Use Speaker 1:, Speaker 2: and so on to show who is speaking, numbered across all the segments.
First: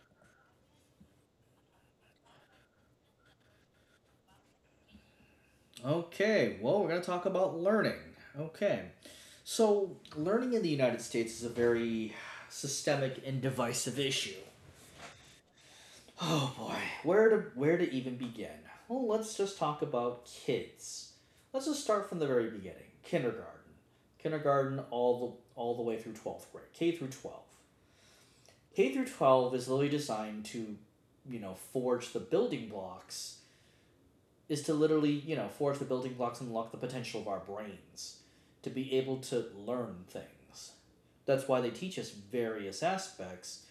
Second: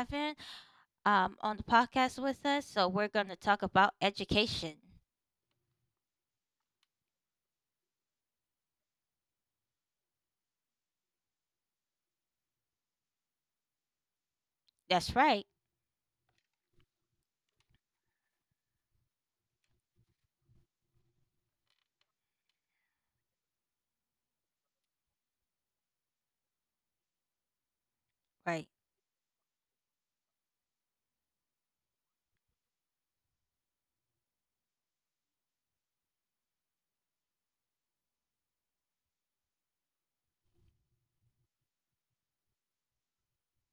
Speaker 1: Gavin on the podcast with us. So, we're going to talk about education.
Speaker 2: Okay, well, we're going to talk about learning. Okay. So, learning in the United States is a very systemic and divisive issue.
Speaker 1: That's right.
Speaker 2: Oh boy, where to even begin? Well, let's just talk about kids. Let's just start from the very beginning, kindergarten. Kindergarten all the way through 12th grade, K through 12.
Speaker 1: Right.
Speaker 2: K through 12 is literally designed to, forge the building blocks, is to literally, forge the building blocks and unlock the potential of our brains to be able to learn things. That's why they teach us various aspects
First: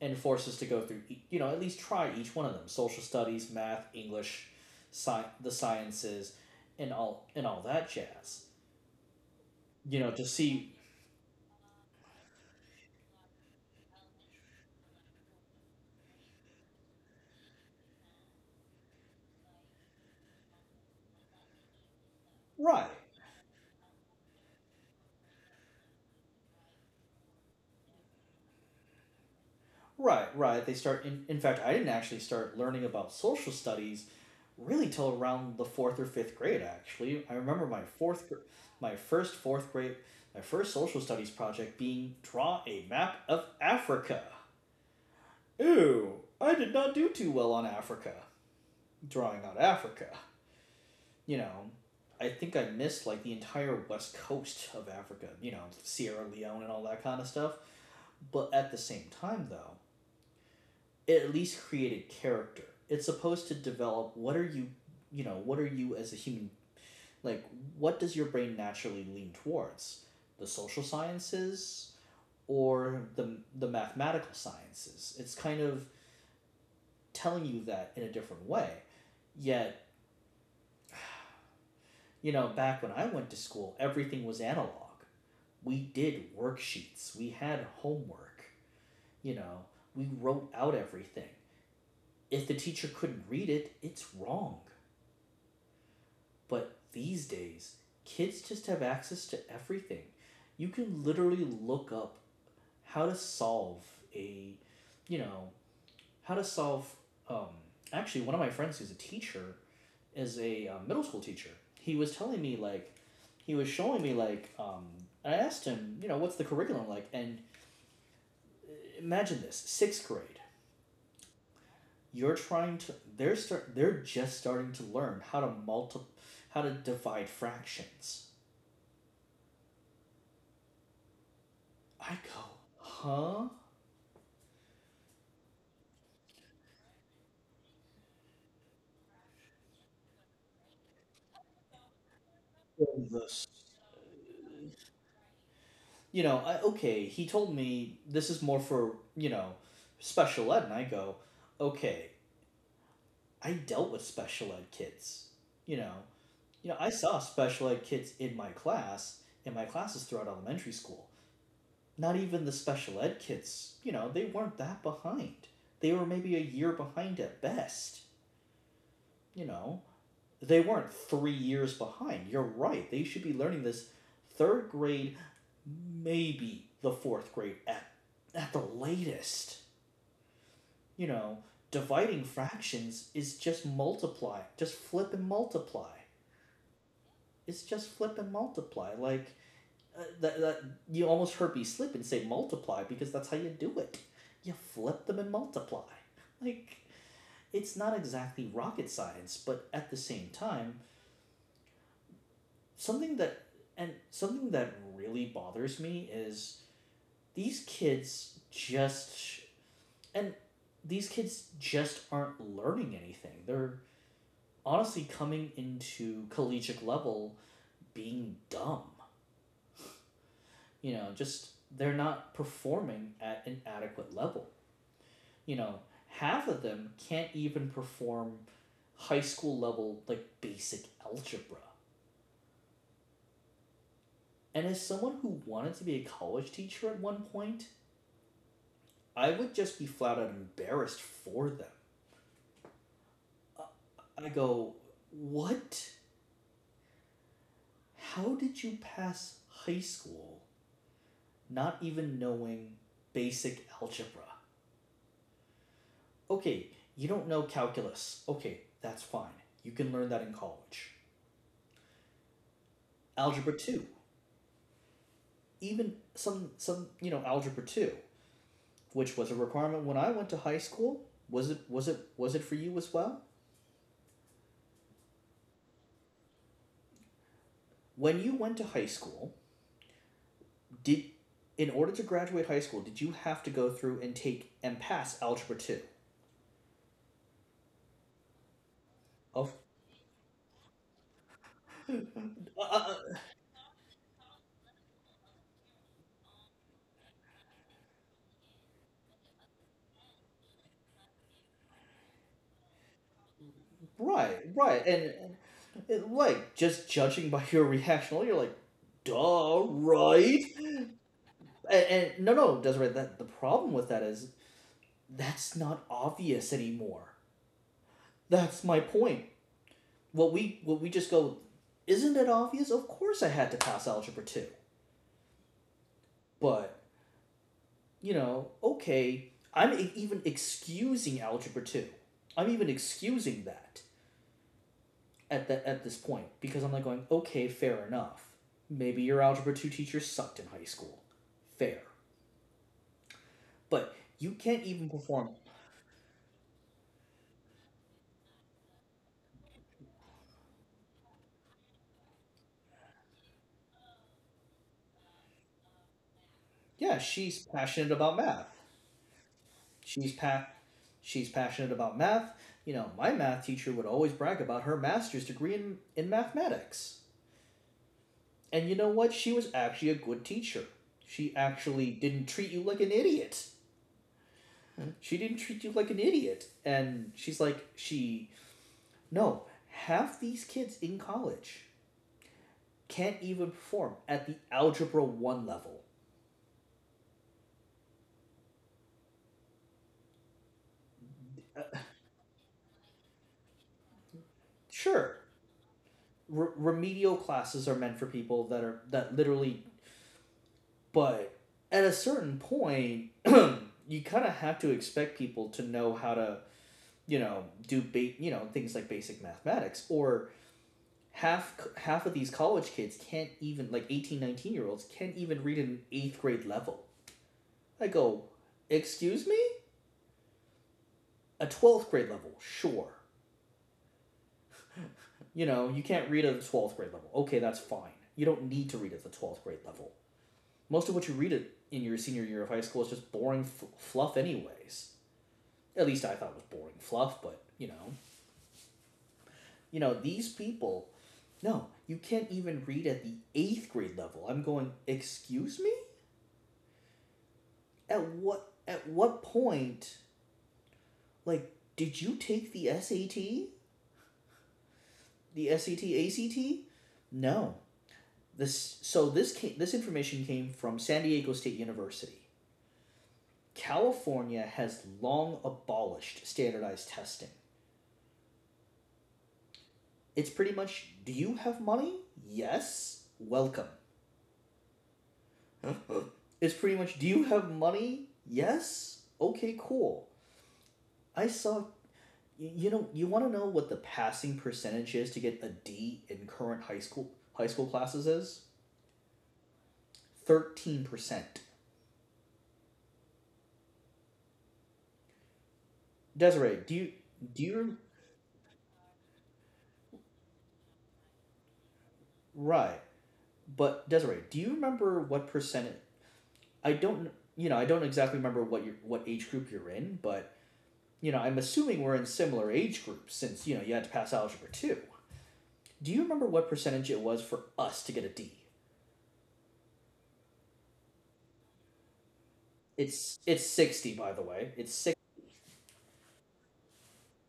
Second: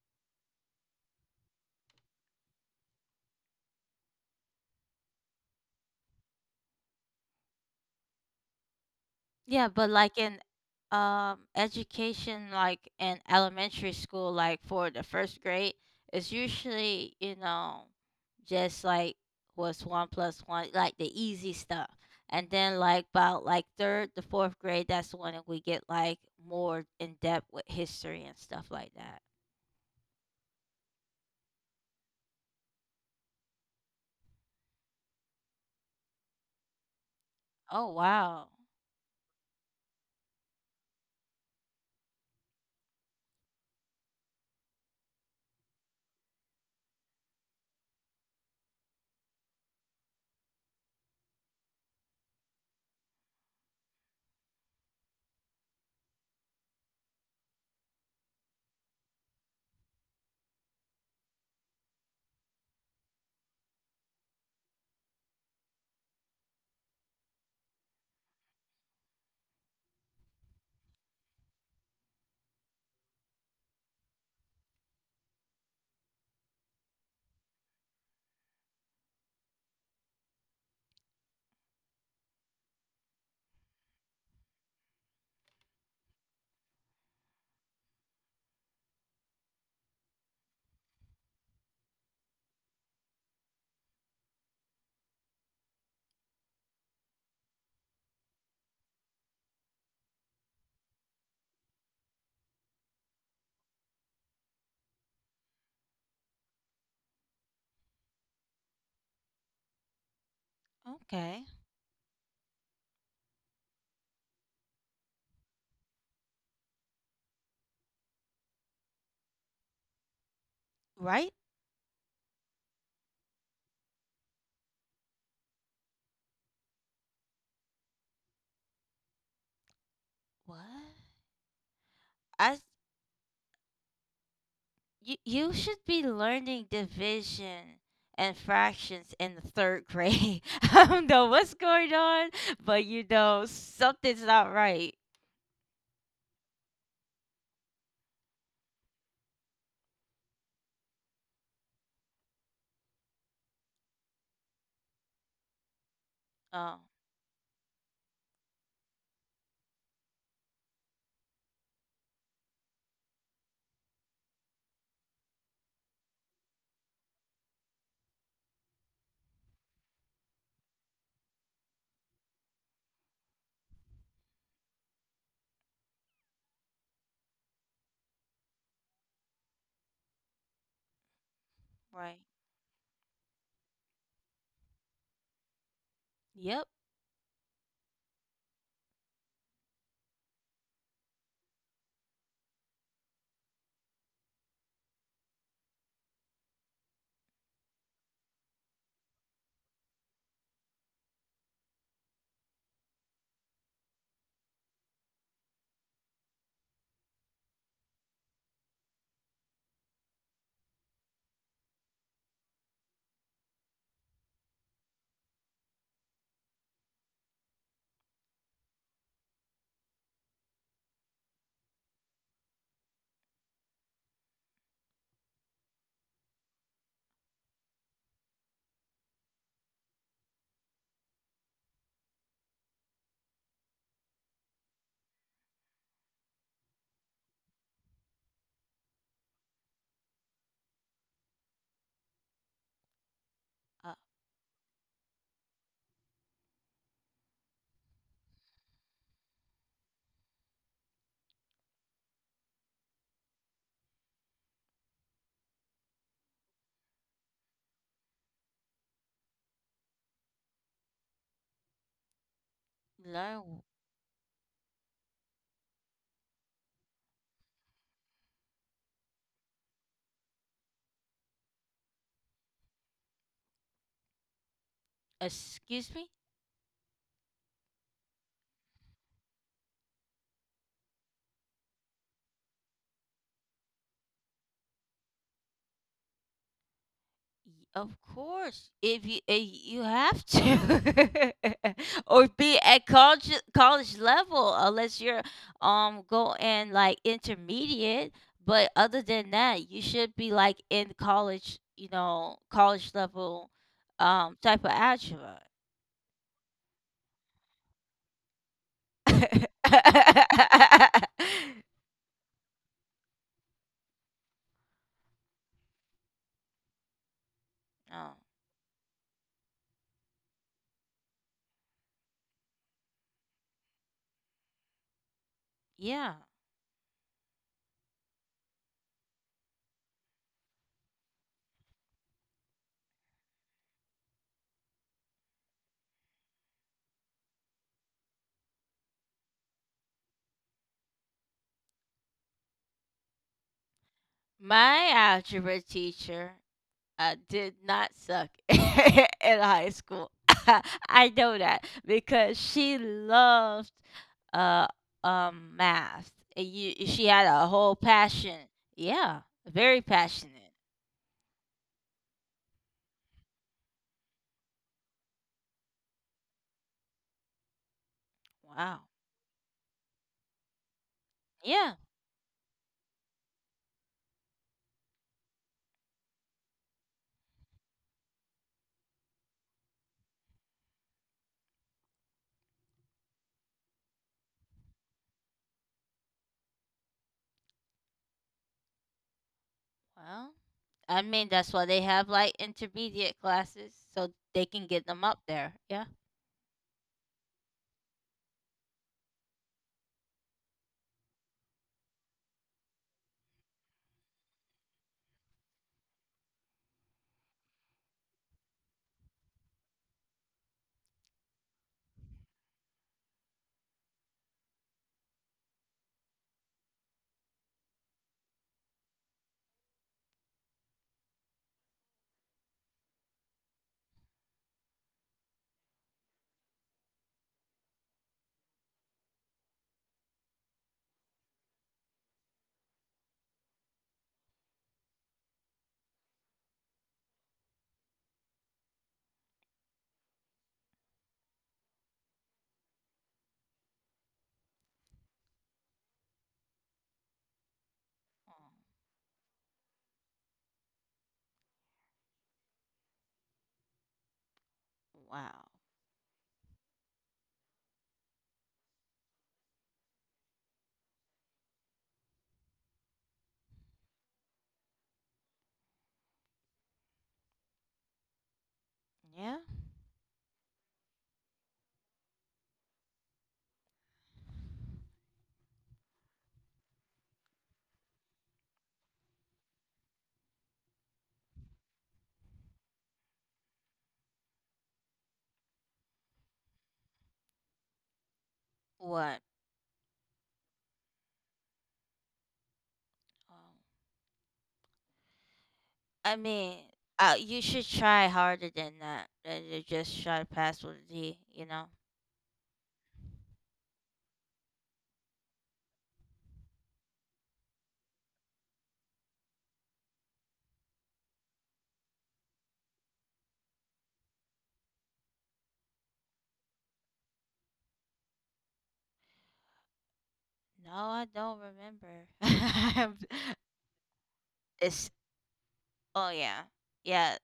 Speaker 2: and force us to go through, at least try each one of them: social studies, math, English, the sciences, and all that jazz.
Speaker 1: Yeah, but
Speaker 2: You know,
Speaker 1: like
Speaker 2: to
Speaker 1: in
Speaker 2: see.
Speaker 1: education like in elementary school like for the first grade it's usually, you know, just like what's one plus one like the easy stuff. And then
Speaker 2: Right,
Speaker 1: like about like third to fourth grade that's when we get like more in depth with history and stuff like that.
Speaker 2: right, right. They start. In fact, I didn't actually start learning about social studies really till around the fourth or fifth grade. Actually, I remember
Speaker 1: Oh wow.
Speaker 2: my first fourth grade, my first social studies project being draw a map of Africa. Ooh, I did not do too well on Africa, drawing out Africa. You know, I think I missed like the entire west coast of Africa, Sierra Leone and all that kind of stuff. But at the same time though, it at least created character. It's supposed to develop— what are you as a human? Like, what does your brain naturally lean towards? The social sciences, or the mathematical sciences? It's kind of telling you that in a different way. Yet, back when I went to school, everything was analog. We did worksheets, we had homework, you know, we wrote out everything. If the teacher couldn't read it, it's wrong. But these days, kids just have access to everything. You can literally look up how to solve a, you know, how to solve. Um, Actually, one of my friends who's a teacher is a middle school
Speaker 1: Okay.
Speaker 2: teacher. He was telling me like, he was showing me like, I asked him, what's the curriculum like? And imagine this: sixth grade,
Speaker 1: Right?
Speaker 2: you're trying to they're just starting to learn how to multi how to divide fractions.
Speaker 1: What?
Speaker 2: I go,
Speaker 1: I
Speaker 2: huh?
Speaker 1: You should be learning division and fractions in the third grade. I don't know what's going on, but you
Speaker 2: The
Speaker 1: know something's not right.
Speaker 2: okay, he told me this is more for, special ed. And I go, okay, I dealt with special ed kids. You know,
Speaker 1: Oh,
Speaker 2: I saw special ed kids in my classes throughout elementary school. Not even the special ed kids, you know, they weren't that behind. They were maybe a year behind at best, you know. They weren't 3 years behind. You're right. They should be learning this third grade, maybe the fourth grade at the latest. You know,
Speaker 1: right.
Speaker 2: dividing fractions is just multiply. Just flip and multiply.
Speaker 1: Yep.
Speaker 2: It's just flip and multiply. Like, that you almost heard me slip and say multiply because that's how you do it. You flip them and multiply. Like, it's not exactly rocket science, but at the same time, something that something that really bothers me is these kids just and these kids just aren't learning anything. They're honestly coming into collegiate level being dumb. You know, just they're not performing at an adequate level. You know, half of them can't even perform high school level like basic algebra. And as someone who wanted to be a college teacher at one point, I would just be flat out embarrassed for them.
Speaker 1: Uh,
Speaker 2: I go, what? How did you pass high school not even knowing basic algebra? Okay, you don't know calculus. Okay, that's fine. You can learn that in college. Algebra
Speaker 1: learn.
Speaker 2: 2, even algebra 2, which was a requirement when I went to high school, was it— for you as well?
Speaker 1: Excuse me.
Speaker 2: When you went to high school, Did in order to graduate high school, did you have to go through and take and pass algebra two?
Speaker 1: Y- Of course, if you
Speaker 2: Of
Speaker 1: you have to,
Speaker 2: uh,
Speaker 1: or be at
Speaker 2: uh,
Speaker 1: college level, unless you're going like intermediate. But other than that, you should be like in college, you know, college level,
Speaker 2: right,
Speaker 1: type of
Speaker 2: right,
Speaker 1: algebra.
Speaker 2: like, just judging by your reaction, you're like, duh, right. And no, no, Desiree, that the problem with that is that's not obvious anymore.
Speaker 1: Oh,
Speaker 2: That's my point. What we just go, isn't it obvious? Of course, I had to pass algebra two,
Speaker 1: yeah,
Speaker 2: but you know, okay, I'm even excusing algebra 2. I'm even excusing that at this point because I'm like going, okay, fair enough. Maybe your algebra 2 teacher sucked in high school. Fair. But you can't even
Speaker 1: my
Speaker 2: perform.
Speaker 1: algebra teacher. I did not suck in high school. I know that because she loved uh math. And you,
Speaker 2: Yeah,
Speaker 1: she had
Speaker 2: she's
Speaker 1: a whole
Speaker 2: passionate about
Speaker 1: passion.
Speaker 2: math.
Speaker 1: Yeah, very
Speaker 2: She's
Speaker 1: passionate.
Speaker 2: pa- she's passionate about math. You know, my math teacher would always brag about her master's degree in mathematics. And you
Speaker 1: Wow.
Speaker 2: know what? She was actually a good teacher. She
Speaker 1: Yeah.
Speaker 2: actually didn't treat you like an idiot. She didn't treat you like an idiot. And she's like, no, half these kids in college can't even perform at the algebra 1 level.
Speaker 1: Well, I mean that's why
Speaker 2: Uh,
Speaker 1: they have like intermediate classes so they can get them
Speaker 2: sure,
Speaker 1: up there. Yeah.
Speaker 2: remedial classes are meant for people that are, that literally, but at a certain point, you kind of have to expect people to know how to, you know, do, you know, things like basic mathematics, or half— of these college kids can't even— like, 18, 19 year olds can't even read at an eighth grade level. I go, excuse me? A 12th grade level, sure. You know, you can't read at the 12th grade level. Okay, that's fine. You don't need to read at the 12th grade level. Most of what you read it in your senior year of high school is just boring fluff, anyways. At least I thought it was boring fluff, but you know. You know, these people, no, you can't even read at the 8th grade level. I'm going, excuse me? At
Speaker 1: Oh,
Speaker 2: what at what point, like, did you take the SAT? The
Speaker 1: wow.
Speaker 2: SAT ACT? No. This— this information came from San Diego State University. California has long abolished standardized testing.
Speaker 1: Yeah.
Speaker 2: It's pretty much, do you have money? Yes. Welcome. It's pretty much, do you have money? Yes. Okay, cool. I saw you, you want to know what the passing percentage is to get a D in current high school classes is?
Speaker 1: What?
Speaker 2: 13%.
Speaker 1: Um, I
Speaker 2: Desiree,
Speaker 1: mean,
Speaker 2: do you— do
Speaker 1: you should
Speaker 2: you
Speaker 1: try harder than that than to just try to pass with a D. You know?
Speaker 2: right? But Desiree, do you remember what percentage? I don't. You know, I don't exactly remember what age group you're in, but you know, I'm assuming we're in similar age groups since, you know, you had to pass algebra too. Do you remember what percentage it was for us to get a D?
Speaker 1: No, I don't remember.
Speaker 2: It's 60, by the way. It's
Speaker 1: it's
Speaker 2: six.
Speaker 1: oh yeah, yeah.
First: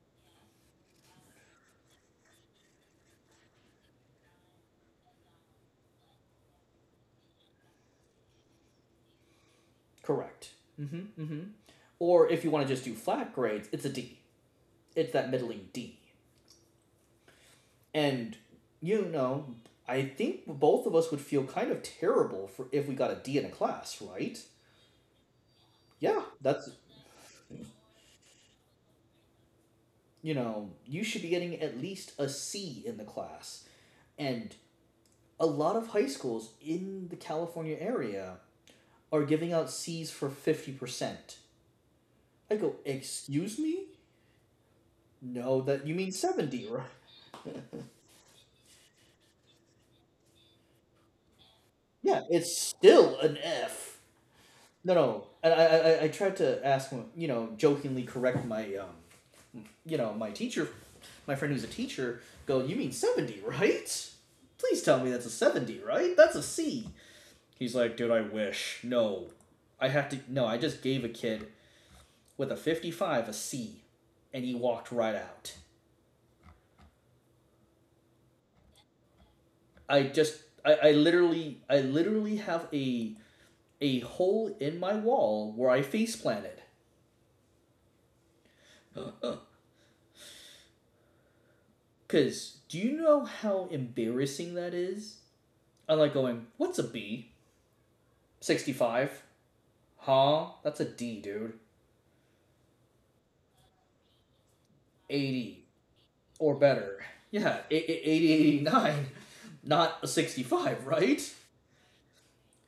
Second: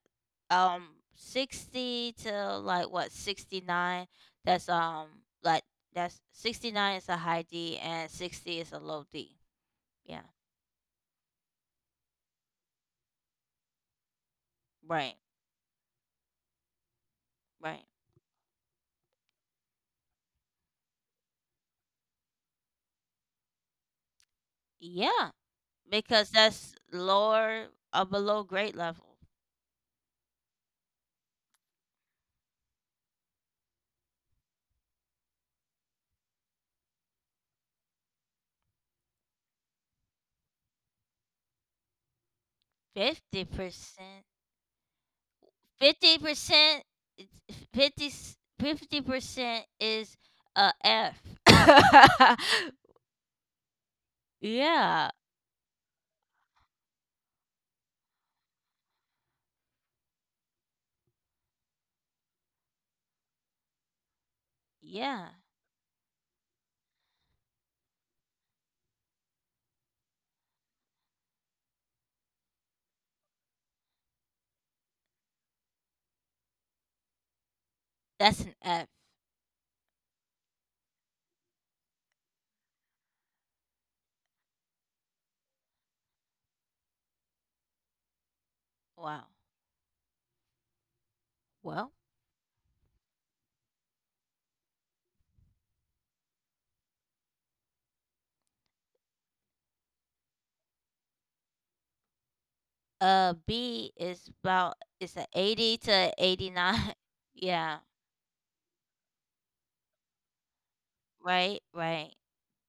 Speaker 1: Um, 60 to like what 69. That's like that's 69 is a high D and 60 is a low D. Yeah.
Speaker 2: Correct. Mm-hmm. Mm-hmm. Or if you want to just do flat grades, it's a D. It's
Speaker 1: Right.
Speaker 2: that middling D.
Speaker 1: Right.
Speaker 2: And you know, I think both of us would feel kind of terrible for— if we got a D in a class, right?
Speaker 1: Yeah.
Speaker 2: Yeah,
Speaker 1: Because
Speaker 2: that's
Speaker 1: that's lower or below grade level.
Speaker 2: you know, you should be getting at least a C in the class. And a lot of high schools in the California area are giving out C's for 50%. I go,
Speaker 1: Fifty
Speaker 2: excuse me?
Speaker 1: percent.
Speaker 2: No, that you mean
Speaker 1: fifty
Speaker 2: 70,
Speaker 1: percent,
Speaker 2: right?
Speaker 1: fifty fifty percent is a F.
Speaker 2: Yeah, it's still an F. No,
Speaker 1: yeah,
Speaker 2: no. And I tried to ask him, you know, jokingly correct my, you know, my teacher, my friend who's a teacher, go, you mean 70, right? Please tell me that's
Speaker 1: yeah,
Speaker 2: a 70, right? That's a C. He's like, dude, I wish. No, I have to. No, I just gave a kid with a 55 a C, and he walked right out.
Speaker 1: that's an F.
Speaker 2: I just, I literally have a hole in my wall where I face planted.
Speaker 1: Wow. Well,
Speaker 2: Cause, do you know how embarrassing that is? I like going, what's a B? 65. Huh? That's a D, dude.
Speaker 1: B is about it's a
Speaker 2: 80
Speaker 1: eighty to eighty
Speaker 2: or
Speaker 1: nine.
Speaker 2: better. Yeah,
Speaker 1: yeah,
Speaker 2: 80, 89, not a 65, right?
Speaker 1: right, right.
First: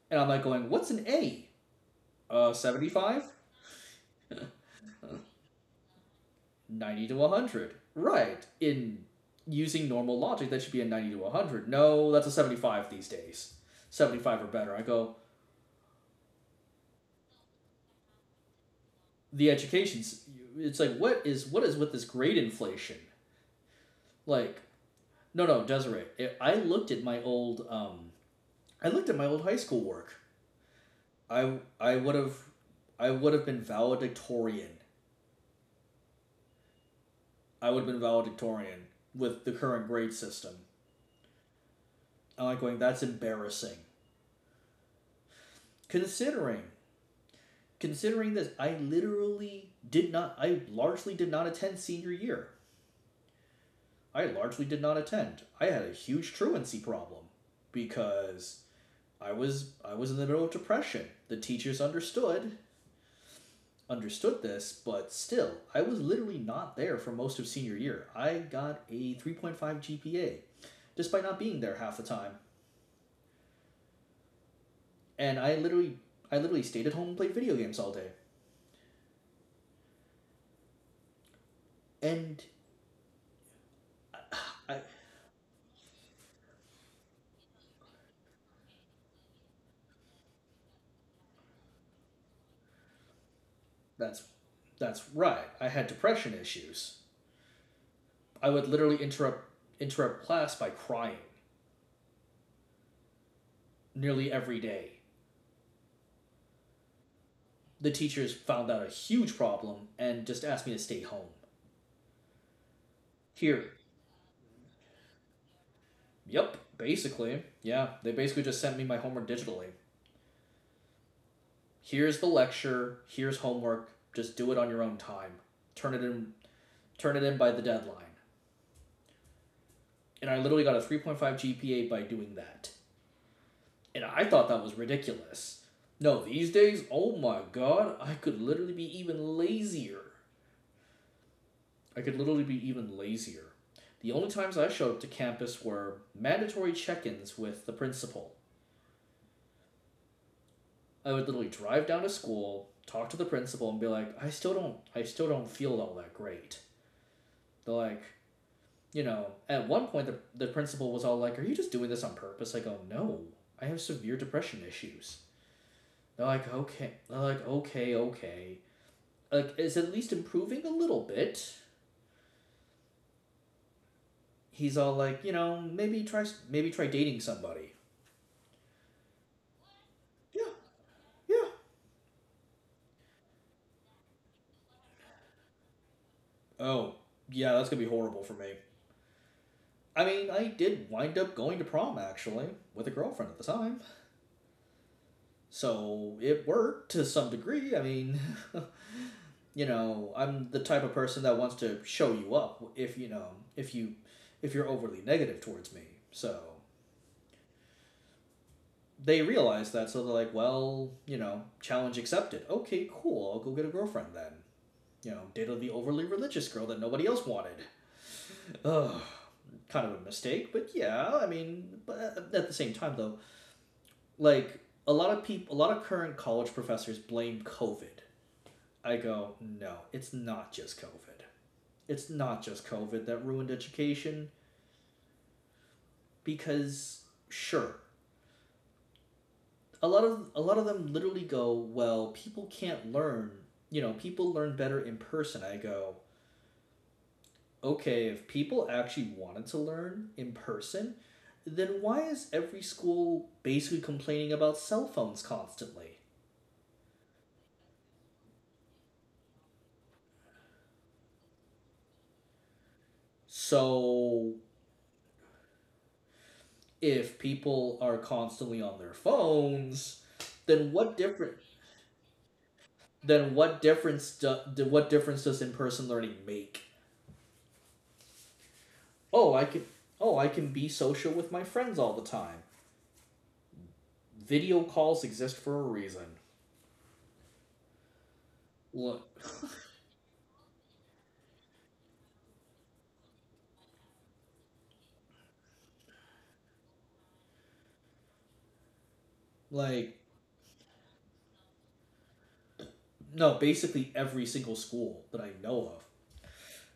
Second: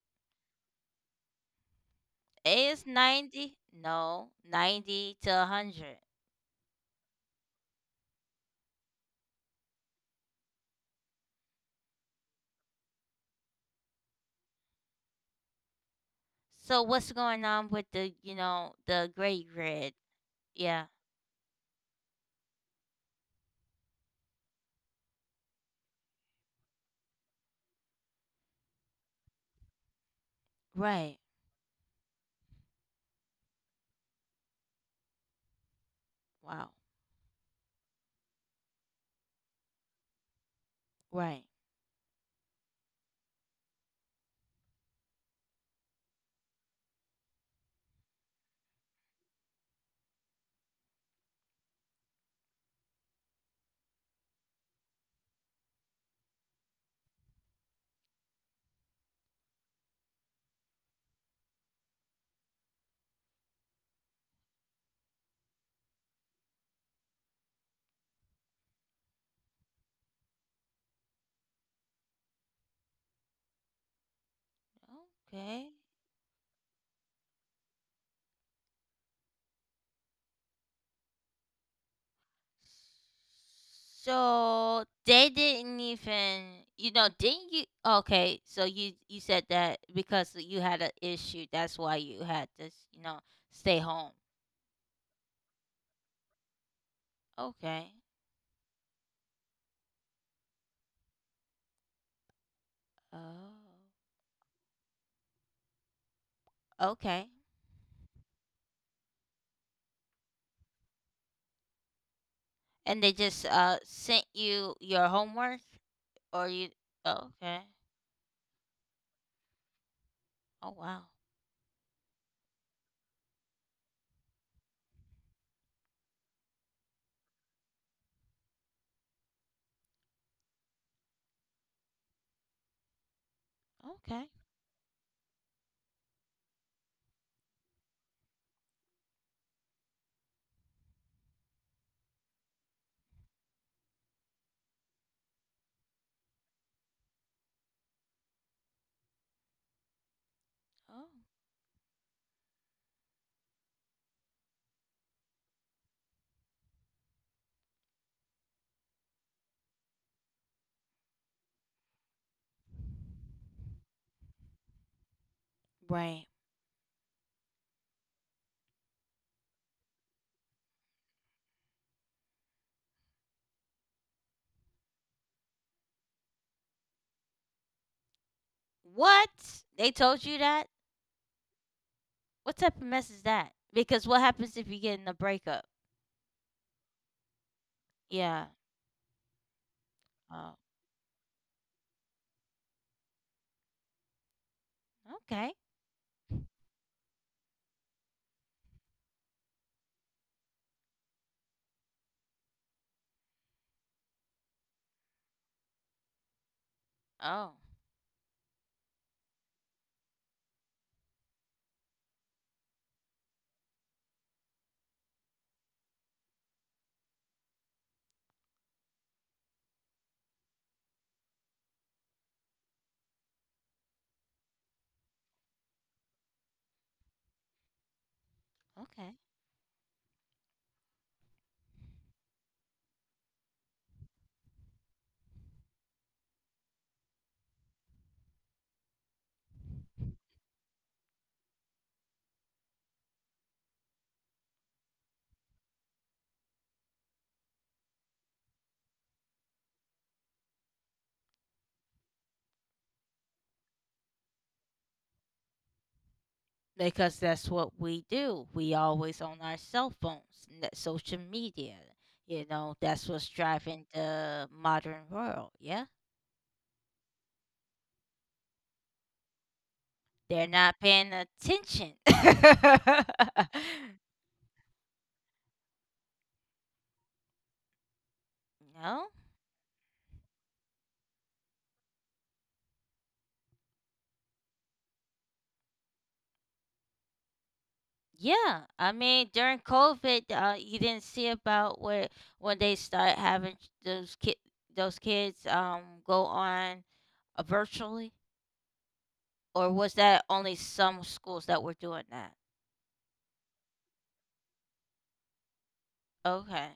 Speaker 2: And I'm like going, what's an A?
Speaker 1: A is
Speaker 2: 75?
Speaker 1: 90. No, 90 to hundred.
Speaker 2: 90 to 100. Right. In using normal logic, that should be a 90 to 100. No, that's a 75 these days. 75 or better. I go,
Speaker 1: So what's going on with the you know the great
Speaker 2: the
Speaker 1: grid?
Speaker 2: education's, it's
Speaker 1: Yeah,
Speaker 2: like, what is, with this grade inflation? Like, no, no, Desiree, I looked at my old high school work.
Speaker 1: right.
Speaker 2: I, I would have, I would have been valedictorian.
Speaker 1: Wow.
Speaker 2: I would have been valedictorian with the current grade system.
Speaker 1: Right.
Speaker 2: I'm like going, that's embarrassing. Considering considering this, I literally did not. I largely did not attend senior year. I largely did not attend. I had a huge truancy problem because I was in the middle of depression. The teachers understood this, but still, I was literally not there for most of senior year. I got a 3.5 GPA despite not being there half the time, and I
Speaker 1: Okay.
Speaker 2: literally I literally stayed at home and played video games all day. And I
Speaker 1: So they didn't even, you know, didn't you? Okay, so you said that because you had an issue, that's why you had to, you know, stay home.
Speaker 2: That's that's right. I had depression issues.
Speaker 1: Okay.
Speaker 2: I would literally interrupt class by crying
Speaker 1: Oh.
Speaker 2: nearly every day.
Speaker 1: Okay.
Speaker 2: The teachers found that a huge problem and just asked me to stay home.
Speaker 1: And they just
Speaker 2: Here.
Speaker 1: sent you your homework, or
Speaker 2: Yep,
Speaker 1: you?
Speaker 2: basically.
Speaker 1: Okay.
Speaker 2: Yeah, they basically just sent me my homework digitally.
Speaker 1: Oh wow.
Speaker 2: Here's the lecture, here's homework, just do it on your own time. Turn it in turn it in by the deadline. And I literally got a 3.5 GPA by doing that. And I
Speaker 1: Okay.
Speaker 2: thought that was ridiculous. No, these days, oh my god, I could literally be even lazier. I could literally be even lazier. The only times I showed up to campus were mandatory check ins with the principal.
Speaker 1: Oh.
Speaker 2: I would literally drive down to school, talk to the principal, and be like, I still don't feel all that great. They're like, you know, at one point the principal was all like, "Are you just doing this on purpose?" I go, "No, I have severe depression issues."
Speaker 1: Right.
Speaker 2: They're like, "Okay," they're like, "Okay, okay. Like is at least improving a little bit." He's all like, you know, maybe try dating somebody.
Speaker 1: What? They told you
Speaker 2: Yeah,
Speaker 1: that?
Speaker 2: yeah.
Speaker 1: What type of mess is that? Because what happens if you get in a breakup?
Speaker 2: Oh, yeah, that's gonna be horrible for
Speaker 1: Yeah.
Speaker 2: me. I mean, I
Speaker 1: Oh.
Speaker 2: did wind up going to prom actually with a girlfriend at the time,
Speaker 1: Okay.
Speaker 2: so it worked to some degree. I mean, you know, I'm the type of person that wants to show you up if you if you're overly negative towards me. So
Speaker 1: Oh,
Speaker 2: they realize that, so they're like, well, you know, challenge accepted. Okay, cool. I'll go get a girlfriend then. You know, dated the overly religious girl that nobody else wanted. Ugh, kind of a mistake, but yeah, I mean, but at the same time though, like a lot of people, a lot of current college professors blame COVID. I
Speaker 1: okay.
Speaker 2: go, no, it's not just COVID. It's not just COVID that ruined education because sure, a lot of them literally go, well, people can't learn. You know, people learn better in person. I go, okay, if people actually wanted to learn in person, then why is every school basically complaining about cell phones constantly?
Speaker 1: Because that's what we do. We always on our cell phones, n- social media. You know, that's what's driving
Speaker 2: So,
Speaker 1: the modern world. Yeah.
Speaker 2: if people are constantly on their phones,
Speaker 1: They're
Speaker 2: then
Speaker 1: not
Speaker 2: what
Speaker 1: paying
Speaker 2: different
Speaker 1: attention.
Speaker 2: then what difference do, what difference does in-person learning make?
Speaker 1: No.
Speaker 2: Oh, I can oh, I can be social with my friends all the time. Video calls exist for a reason.
Speaker 1: Yeah. I mean,
Speaker 2: Look,
Speaker 1: during COVID, you didn't see about where when they start having those kid those kids go on virtually, or was
Speaker 2: like
Speaker 1: that only some schools that were doing that?
Speaker 2: no, basically every single school that I know of
Speaker 1: Okay.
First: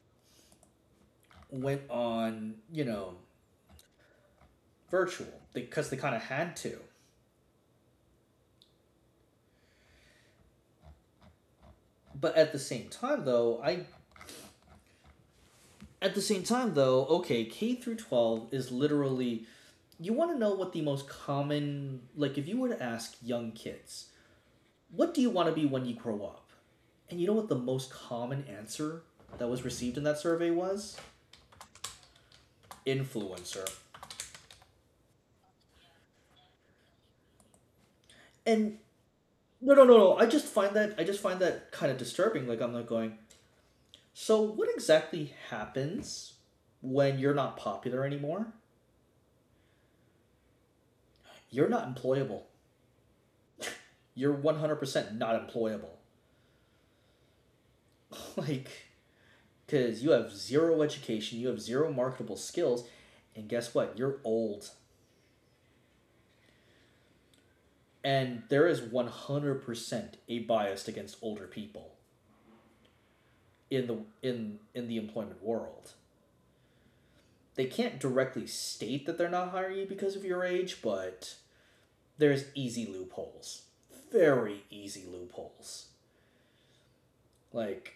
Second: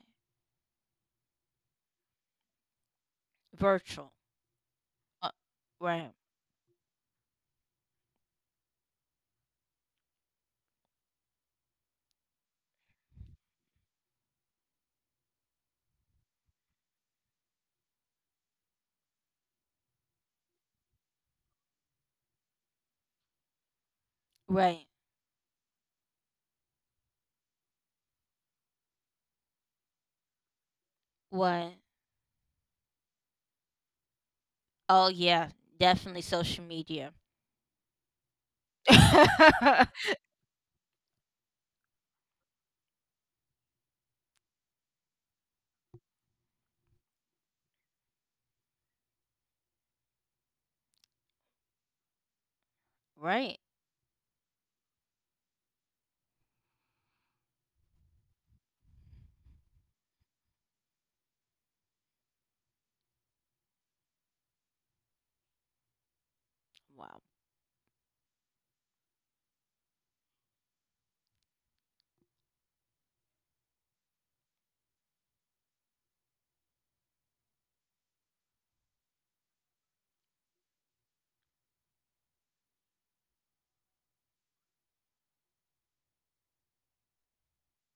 Speaker 2: went on, you know,
Speaker 1: Virtual. Uh,
Speaker 2: virtual because they
Speaker 1: right.
Speaker 2: kind of had to. But at the same time though, okay, K through 12 is literally you want to know what the most common like if you were to ask young kids,
Speaker 1: Right.
Speaker 2: what do you want to be when you grow up? And you know what the most common answer that was received in that survey was?
Speaker 1: What?
Speaker 2: Influencer.
Speaker 1: Oh yeah, definitely social media.
Speaker 2: And no, no, no, no. I just find that kind of disturbing. Like I'm not going, so, what exactly happens when you're not popular anymore? You're not employable.
Speaker 1: Right.
Speaker 2: You're 100% not employable. Like, because you have zero education, you have zero marketable skills, and guess what? You're old.
Speaker 1: Wow.
Speaker 2: And there is 100% a bias against older people in the employment world. They can't directly state that they're not hiring you because of your age, but there's easy loopholes. Very easy loopholes. Like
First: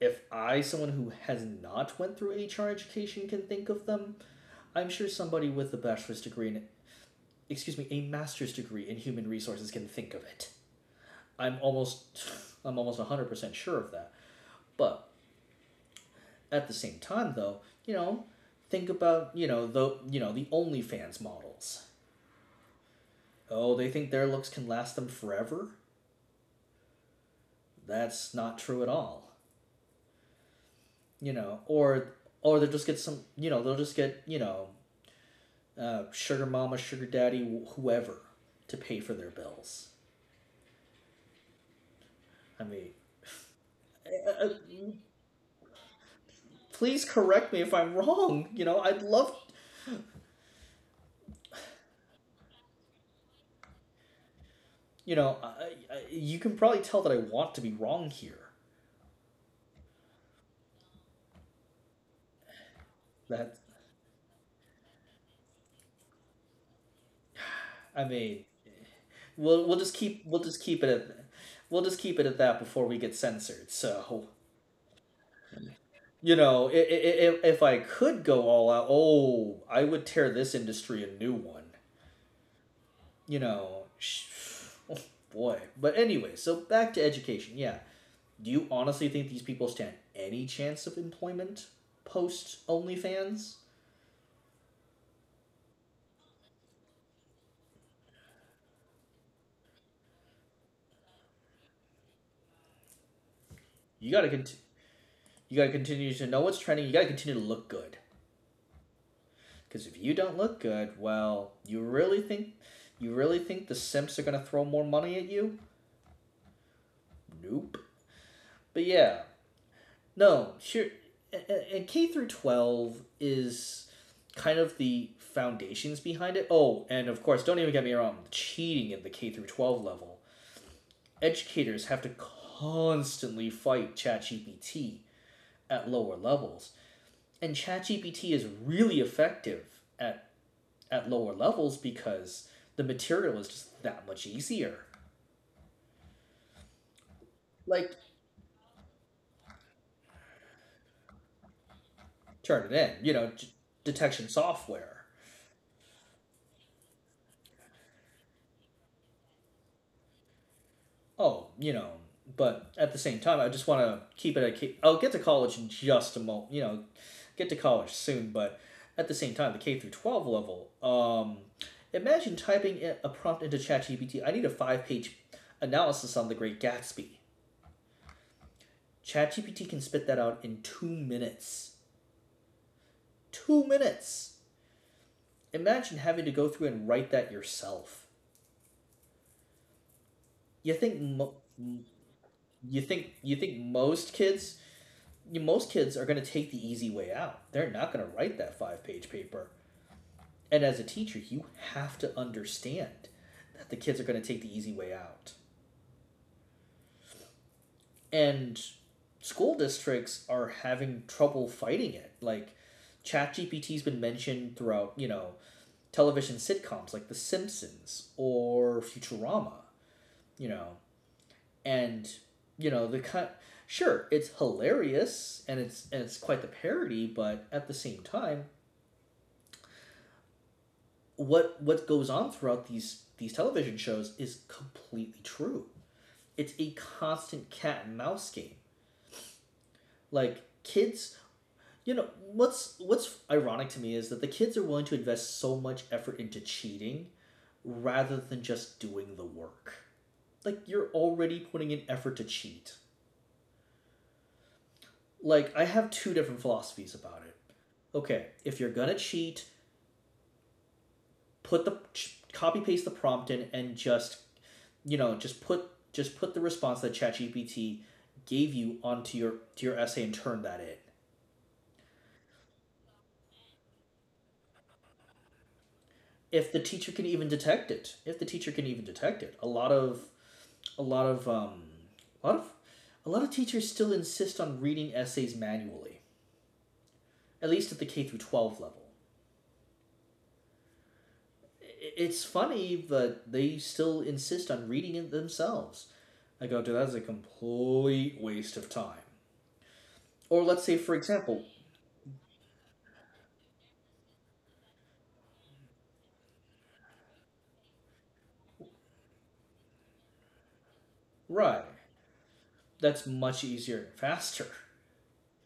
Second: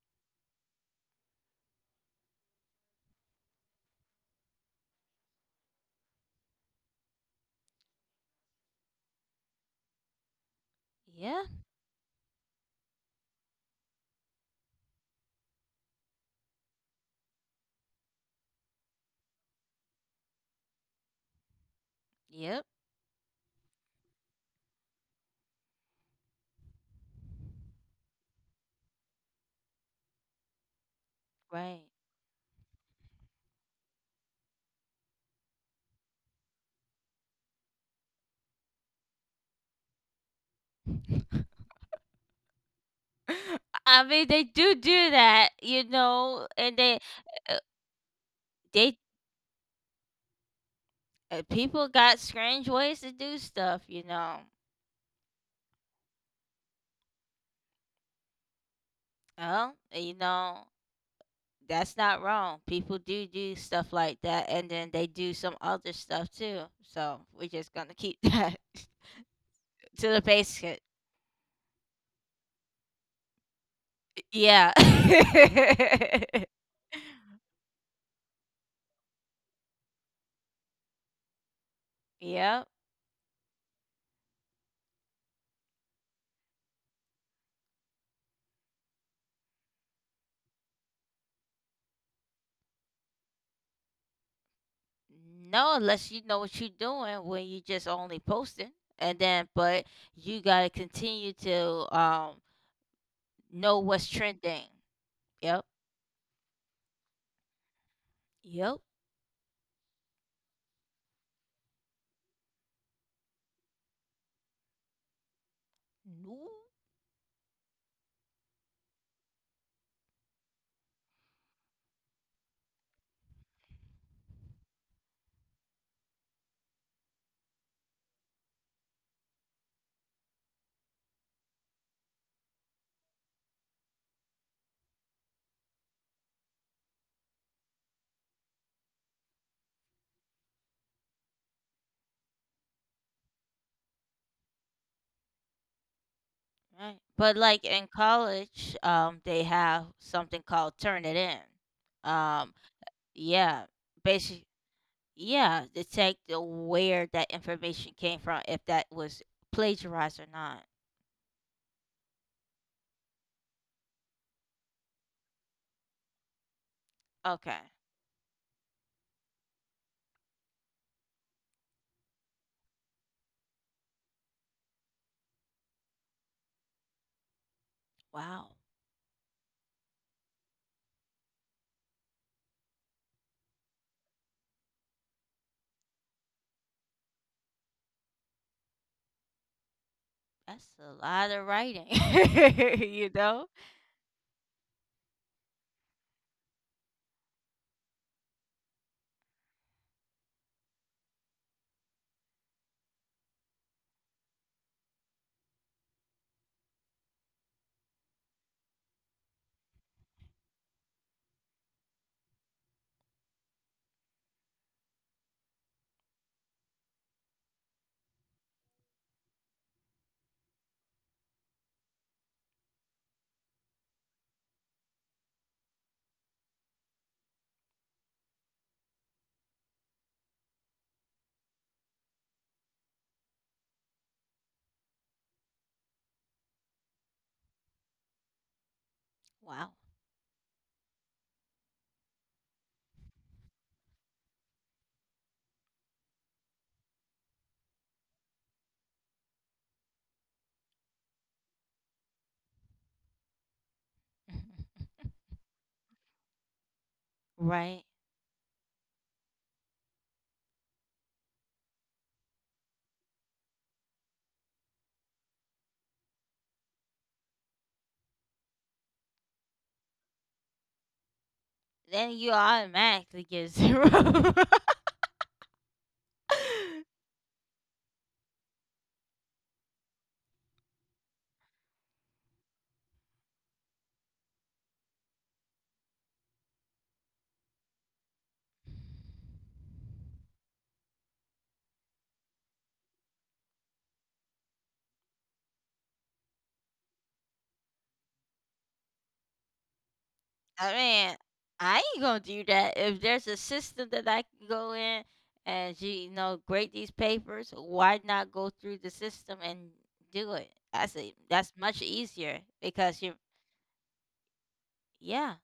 Speaker 2: if I, someone who has not went through HR education, can think of them, I'm sure somebody with a bachelor's degree in, excuse me, a master's degree in human resources can think of it.
Speaker 1: Yeah.
Speaker 2: I'm almost, I'm almost 100% sure of that. But at the same time, though, you know, think about, you know, the OnlyFans models.
Speaker 1: Yep.
Speaker 2: Oh, they think their looks can last them forever? That's not true at all. You know,
Speaker 1: Right.
Speaker 2: or, or they'll just get some, you know, they'll just get, you know, sugar mama, sugar daddy, whoever, to pay for their bills. I mean,
Speaker 1: I mean,
Speaker 2: uh,
Speaker 1: they
Speaker 2: uh,
Speaker 1: do do that, you know, and they
Speaker 2: please correct
Speaker 1: uh,
Speaker 2: me if I'm wrong. You know,
Speaker 1: they
Speaker 2: I'd love.
Speaker 1: people got strange ways to do stuff, you know.
Speaker 2: You know, I, I, you can probably tell that I want to be wrong here.
Speaker 1: Well, you know, that's not wrong. People do
Speaker 2: That
Speaker 1: do stuff like that, and then they do some other stuff too. So we're just gonna
Speaker 2: I
Speaker 1: keep
Speaker 2: mean,
Speaker 1: that
Speaker 2: we'll we'll just
Speaker 1: to the
Speaker 2: keep we'll just
Speaker 1: basics.
Speaker 2: keep it at we'll just keep it at that before we get censored. So
Speaker 1: Yeah.
Speaker 2: you know, if I could go all out, oh, I would tear this industry a new one.
Speaker 1: Yeah.
Speaker 2: You know, oh boy. But anyway, so back to education. Yeah, do you honestly think these people stand any chance of employment post OnlyFans?
Speaker 1: No, unless you know what you're doing when you just only posting. And then but you gotta continue to know what's
Speaker 2: You gotta con,
Speaker 1: trending.
Speaker 2: you
Speaker 1: Yep.
Speaker 2: gotta continue to know what's trending. You gotta continue to look good.
Speaker 1: Yep.
Speaker 2: Because if you don't look good, well, you really think the simps are gonna throw more money at you?
Speaker 1: No.
Speaker 2: Nope. But yeah, no. Sure. And K through 12 is kind of the foundations behind it. Oh, and of course, don't even get me wrong, cheating at the K through 12 level educators have to constantly fight ChatGPT at lower levels. And ChatGPT is really effective at, at lower levels because the material is just that much easier.
Speaker 1: Right. But like in
Speaker 2: Like,
Speaker 1: college, they have something called Turn It In.
Speaker 2: turn it in, you know,
Speaker 1: Yeah.
Speaker 2: detection
Speaker 1: Basically
Speaker 2: software.
Speaker 1: yeah, to take the where that information came from, if that was plagiarized or not.
Speaker 2: Oh, you know, but at the same time, I just want to keep it. At, I'll get to college in just a moment, you know, get to
Speaker 1: Okay.
Speaker 2: college soon, but at the same time, the K through 12 level, imagine typing a prompt into ChatGPT. I need a five-page analysis on The Great Gatsby.
Speaker 1: Wow,
Speaker 2: ChatGPT can spit that out in 2 minutes. 2 minutes. Imagine having to go through and write that yourself.
Speaker 1: that's
Speaker 2: You think
Speaker 1: a lot
Speaker 2: mo-
Speaker 1: of writing, you
Speaker 2: you
Speaker 1: know?
Speaker 2: think most kids most kids are going to take the easy way out. They're not going to write that five-page paper. And as a teacher, you have to understand that the kids are going to take the easy way out. And school districts are having trouble fighting it. Like, ChatGPT's been mentioned throughout, you know, television sitcoms like The Simpsons or Futurama, you know. And, you know, the kind sure, it's hilarious and it's quite the parody, but at the same time, what goes on throughout these television shows is completely true. It's a constant cat and mouse game.
Speaker 1: Wow.
Speaker 2: Like kids, you know, what's ironic to me is that the kids are willing to invest so much effort into cheating rather than just doing the work. Like you're already putting in effort to cheat.
Speaker 1: Mhm.
Speaker 2: Like I have two different philosophies about it.
Speaker 1: Right.
Speaker 2: Okay, if you're going to cheat, put the copy paste the prompt in and just, you know, just put the response that ChatGPT gave you onto your to your essay and turn that in
Speaker 1: Then you automatically get zero.
Speaker 2: if the teacher can even detect it if the teacher can even detect it, a lot of a lot of um a lot of a lot of teachers still insist on reading essays manually at least at the k through 12 level. It's funny but they still insist on reading it themselves. I go, dude, that's a complete waste of time. Or let's
Speaker 1: I
Speaker 2: say for
Speaker 1: mean,
Speaker 2: example
Speaker 1: I ain't gonna do that. If there's a system that I can go in and you know grade these papers, why not go through the system and do it? I say that's
Speaker 2: right
Speaker 1: much easier because
Speaker 2: that's
Speaker 1: you,
Speaker 2: much easier and faster
Speaker 1: yeah,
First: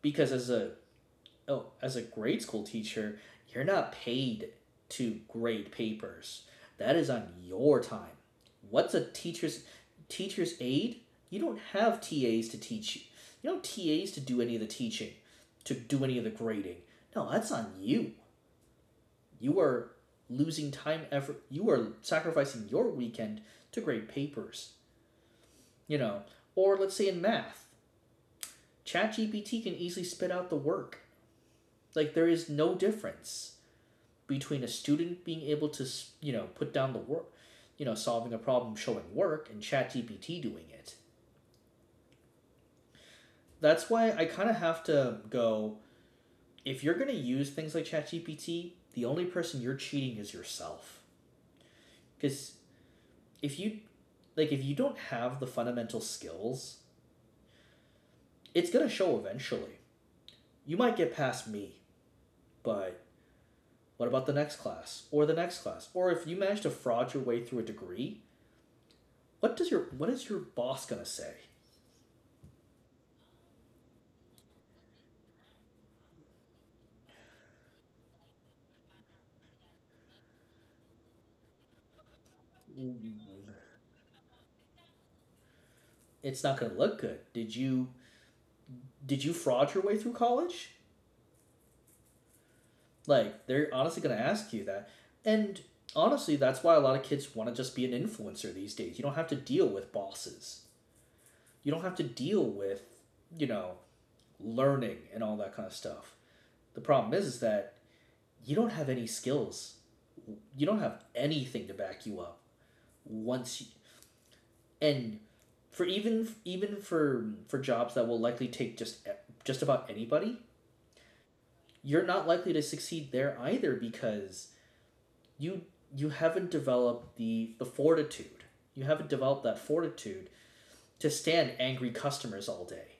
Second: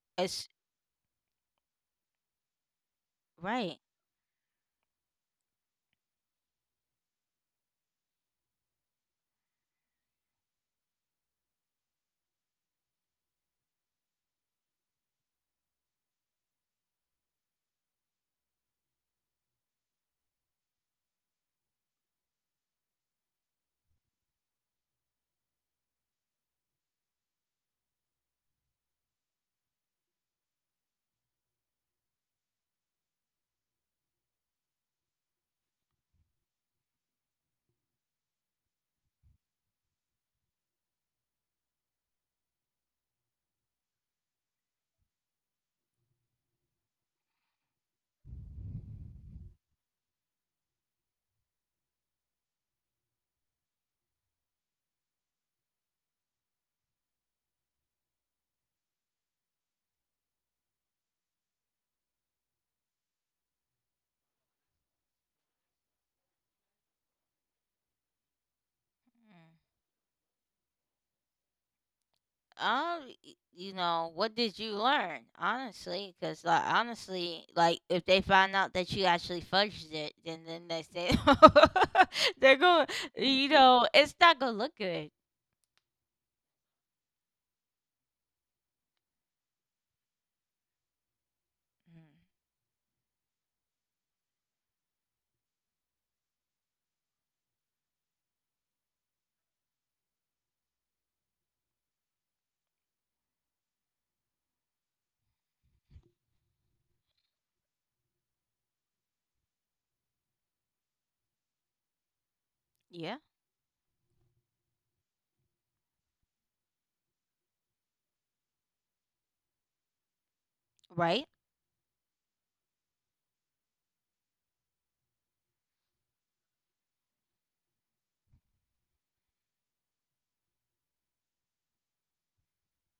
Speaker 2: because
Speaker 1: it's
Speaker 2: as a oh, as a grade school teacher, you're
Speaker 1: right.
Speaker 2: not paid to grade papers. That is on your time. What's a teacher's aide? You don't have TAs to teach you. You don't have TAs to do any of the teaching, to do any of the grading. No, that's on you. You are losing time effort. You are sacrificing your weekend to grade papers. You know, or let's say in math, ChatGPT can easily spit out the work. Like there is no difference between a student being able to, you know, put down the work, you know, solving a problem showing work and ChatGPT doing it. That's why I kind of have to go if you're going to use things like ChatGPT, the only person you're cheating is yourself. Cuz if you like if you don't have the fundamental skills, it's going to show eventually. You might get past me, but what about the next class or the next class? Or if you manage to fraud your way through a degree,
Speaker 1: Mm.
Speaker 2: what is your boss going to say?
Speaker 1: You know, what did you learn? Honestly, because like honestly, like if they find out that you actually fudged it, then they say they're going. You know, it's not gonna look good.
Speaker 2: It's not going to look good. Did you fraud your way through college?
Speaker 1: Mm,
Speaker 2: Like they're honestly going to ask you that. And honestly, that's why a lot of kids want to just be an influencer these days. You don't have to deal with bosses. You don't have to deal with, you know, learning and all that kind of stuff. The problem is that you don't have any skills. You don't have anything to back you up
Speaker 1: yeah,
Speaker 2: once you, and for even for jobs that will likely take just about anybody,
Speaker 1: right.
Speaker 2: you're not likely to succeed there either because you you haven't developed the fortitude. You haven't developed that fortitude to stand angry customers all day.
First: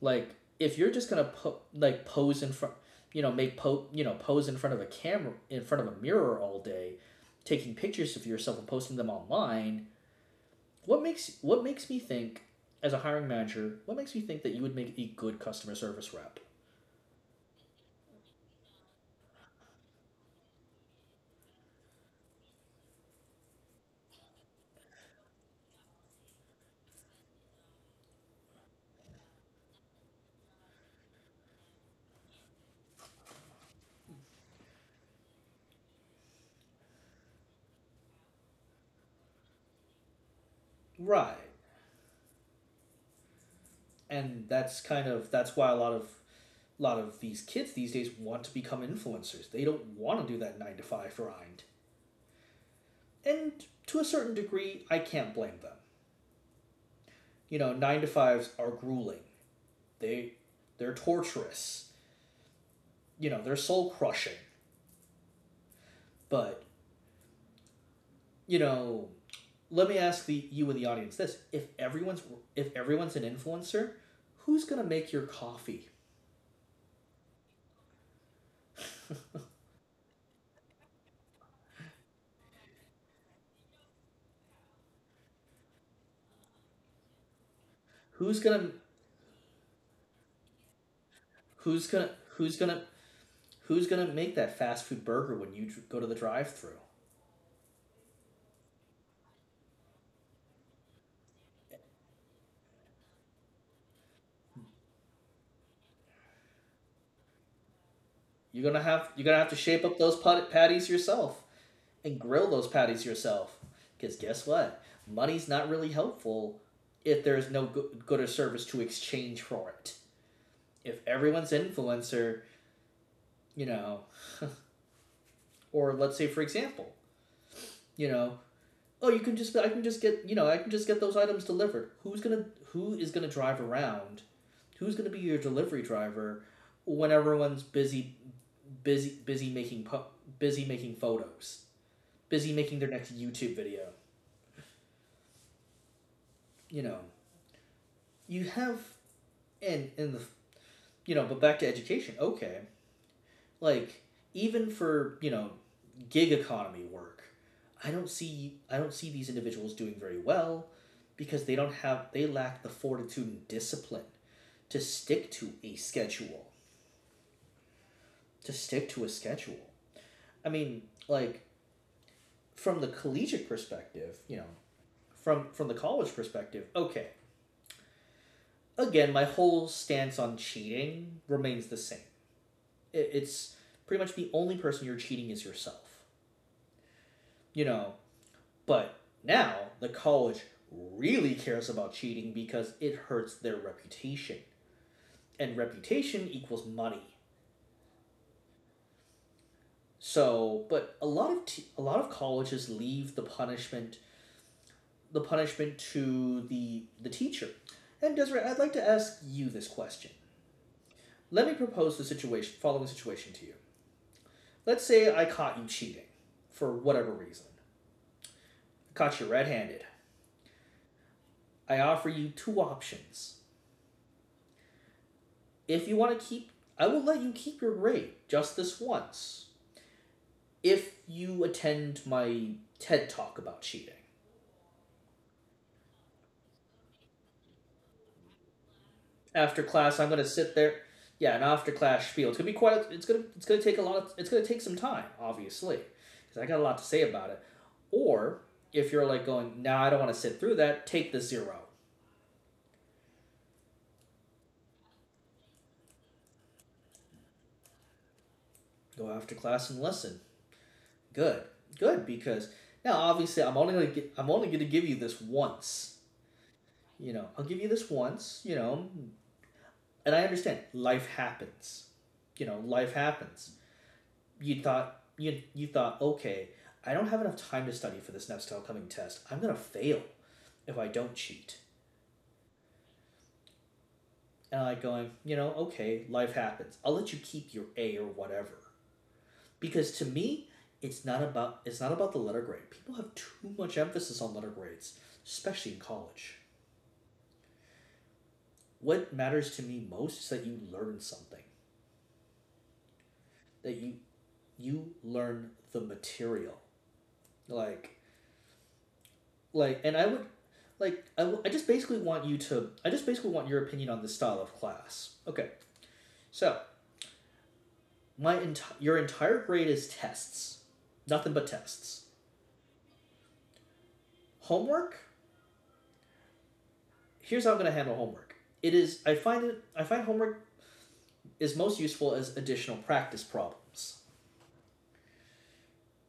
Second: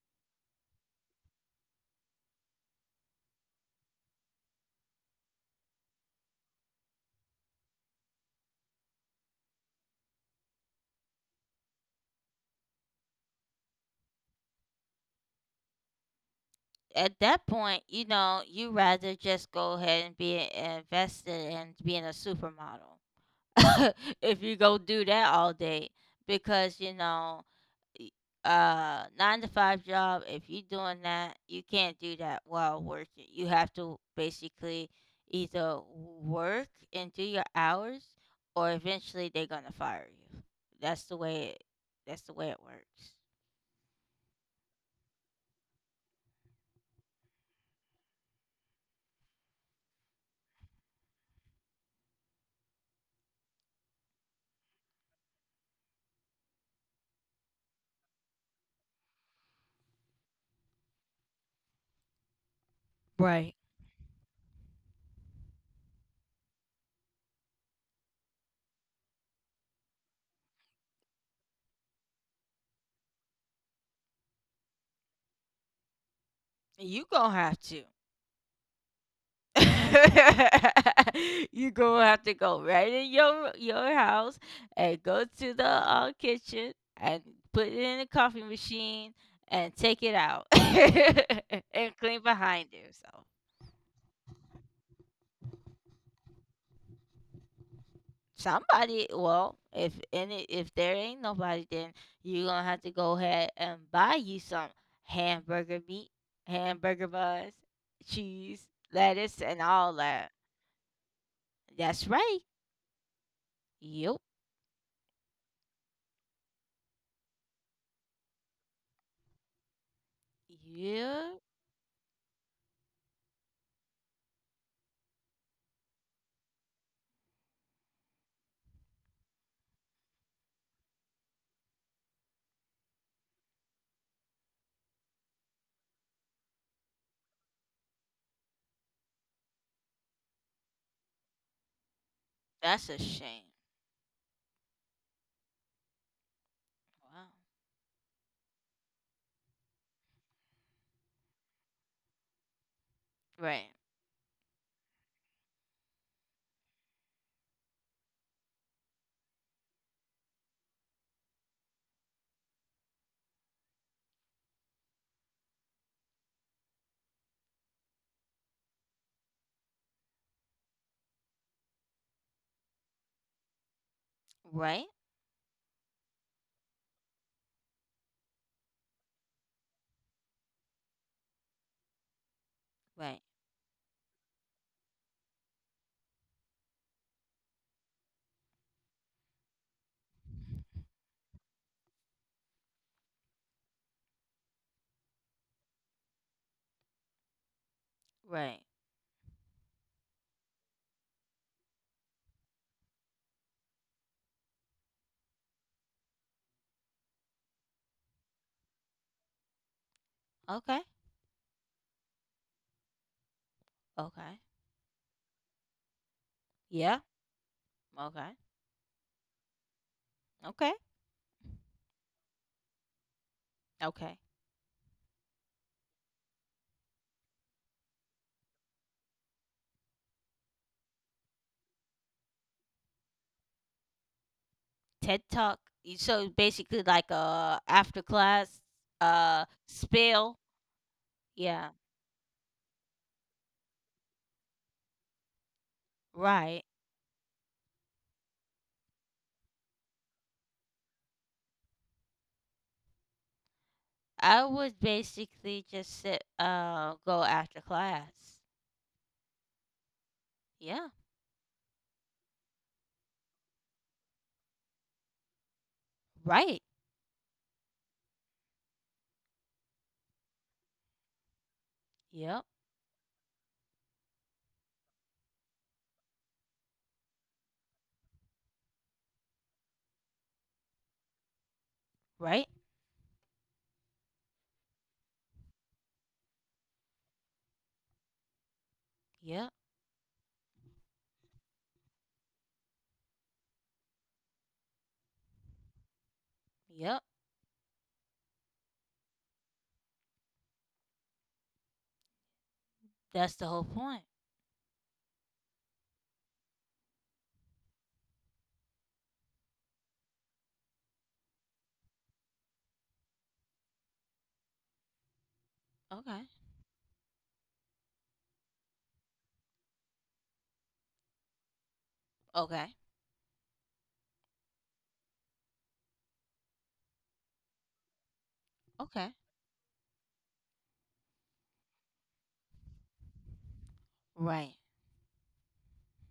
Speaker 2: Like if you're just gonna pose in front, you know, make po you know pose in front of a camera in front of a mirror all day, taking pictures of yourself and posting them online. What makes me think, as a hiring manager, what makes me think that you would make a good customer service rep?
Speaker 1: At that point, you know, you rather just go ahead and be invested in being a supermodel if you go do that all day, because you know. y- nine to five job if you're doing that you can't do that while working you have to basically either work and do your hours or eventually they're gonna fire you that's the
Speaker 2: Right.
Speaker 1: way it that's the way it works.
Speaker 2: And that's why a lot of these kids these days want to become influencers. They don't want to do that 9 to 5 grind. And to a certain degree, I can't blame them. You know, 9 to 5s are grueling. They they're torturous. You know,
Speaker 1: Right.
Speaker 2: they're soul crushing. But, you know, let me ask the you in the audience this. If everyone's an influencer, who's going to make your coffee?
Speaker 1: You gonna have to you gonna have to go right in your house and go to the kitchen and put it in the
Speaker 2: who's
Speaker 1: coffee
Speaker 2: going to
Speaker 1: machine and take it out
Speaker 2: who's
Speaker 1: and
Speaker 2: going to
Speaker 1: clean
Speaker 2: who's
Speaker 1: behind
Speaker 2: going to
Speaker 1: you. So
Speaker 2: who's going to make that fast food burger when you go to the drive-through?
Speaker 1: somebody, well, if any, if there ain't nobody, then you gonna have to go ahead and buy you some hamburger meat, hamburger buns, cheese,
Speaker 2: You're gonna
Speaker 1: lettuce,
Speaker 2: have to
Speaker 1: and
Speaker 2: shape
Speaker 1: all
Speaker 2: up those
Speaker 1: that.
Speaker 2: patties yourself
Speaker 1: That's
Speaker 2: and
Speaker 1: right.
Speaker 2: grill those patties yourself. Because
Speaker 1: Yep.
Speaker 2: guess what, money's not really helpful if there's no good or service to exchange for it. If
Speaker 1: Yeah.
Speaker 2: everyone's influencer, you know, or let's say for example, you know, oh you can just I can just get I can just get those items delivered. Who is gonna drive around? Who's gonna be your delivery driver when everyone's busy busy making busy making photos? Busy making their
Speaker 1: That's a
Speaker 2: next
Speaker 1: shame.
Speaker 2: YouTube video. You know,
Speaker 1: Wow.
Speaker 2: you have and in the you know, but back to education. Okay,
Speaker 1: Right.
Speaker 2: like even for you know, gig economy work, I don't see these individuals doing very well because they don't have they lack the fortitude and discipline to stick to a schedule to stick to a schedule. I mean, like from the collegiate perspective, you know,
Speaker 1: Right.
Speaker 2: from the college perspective, okay. Again, my whole stance on cheating remains the same.
Speaker 1: Right.
Speaker 2: It's pretty much the only person you're cheating is yourself, you know. But now the college really cares about cheating because it hurts their reputation, and reputation equals money.
Speaker 1: Right.
Speaker 2: So, but a lot of colleges leave the punishment to the teacher. And Desiree, I'd like to ask you this question.
Speaker 1: Okay.
Speaker 2: Let me following situation to you.
Speaker 1: Okay.
Speaker 2: Let's say I caught you cheating for
Speaker 1: Yeah.
Speaker 2: whatever reason.
Speaker 1: Okay.
Speaker 2: I caught you red-handed.
Speaker 1: Okay.
Speaker 2: I offer you two options.
Speaker 1: Okay.
Speaker 2: If you want to keep, I will let you keep your grade just this once, if you attend my TED talk about cheating
Speaker 1: TED Talk. Y- So basically like a after class
Speaker 2: after class. I'm gonna
Speaker 1: spill.
Speaker 2: sit there. Yeah, an
Speaker 1: Yeah.
Speaker 2: after class spiel. It's gonna be quite. It's gonna. It's gonna take a lot. Of, it's gonna take some time, obviously, because I got a
Speaker 1: Right.
Speaker 2: lot to say about it. Or if you're like going, nah, I don't want to sit through that. Take the zero.
Speaker 1: I would basically just sit go after class.
Speaker 2: Go after class and listen.
Speaker 1: Yeah.
Speaker 2: Good, good, because now obviously I'm only gonna. Gi- I'm only gonna give you this once.
Speaker 1: Right.
Speaker 2: I'll give you this once, and I understand life happens.
Speaker 1: Yep.
Speaker 2: You know, life happens. You thought, okay, I don't have enough time to study for this next upcoming test. I'm gonna fail if I don't cheat.
Speaker 1: Right.
Speaker 2: And I'm like going, you know, okay, life happens. I'll let you keep your A or whatever.
Speaker 1: Yep.
Speaker 2: Because to me, it's not about the letter grade. People have too much emphasis on letter grades, especially in college.
Speaker 1: Yep.
Speaker 2: What matters to me most is that you learn something,
Speaker 1: That's the whole
Speaker 2: that
Speaker 1: point.
Speaker 2: you learn the material. like like and I would like I, w- I just basically want you to I just basically want your opinion on the style of class. Okay,
Speaker 1: Okay.
Speaker 2: so your entire grade is tests, nothing but tests.
Speaker 1: Okay.
Speaker 2: Homework, here's how I'm going to handle homework. it is
Speaker 1: Okay.
Speaker 2: i find it i find homework is most useful as additional practice problems.
Speaker 1: Right.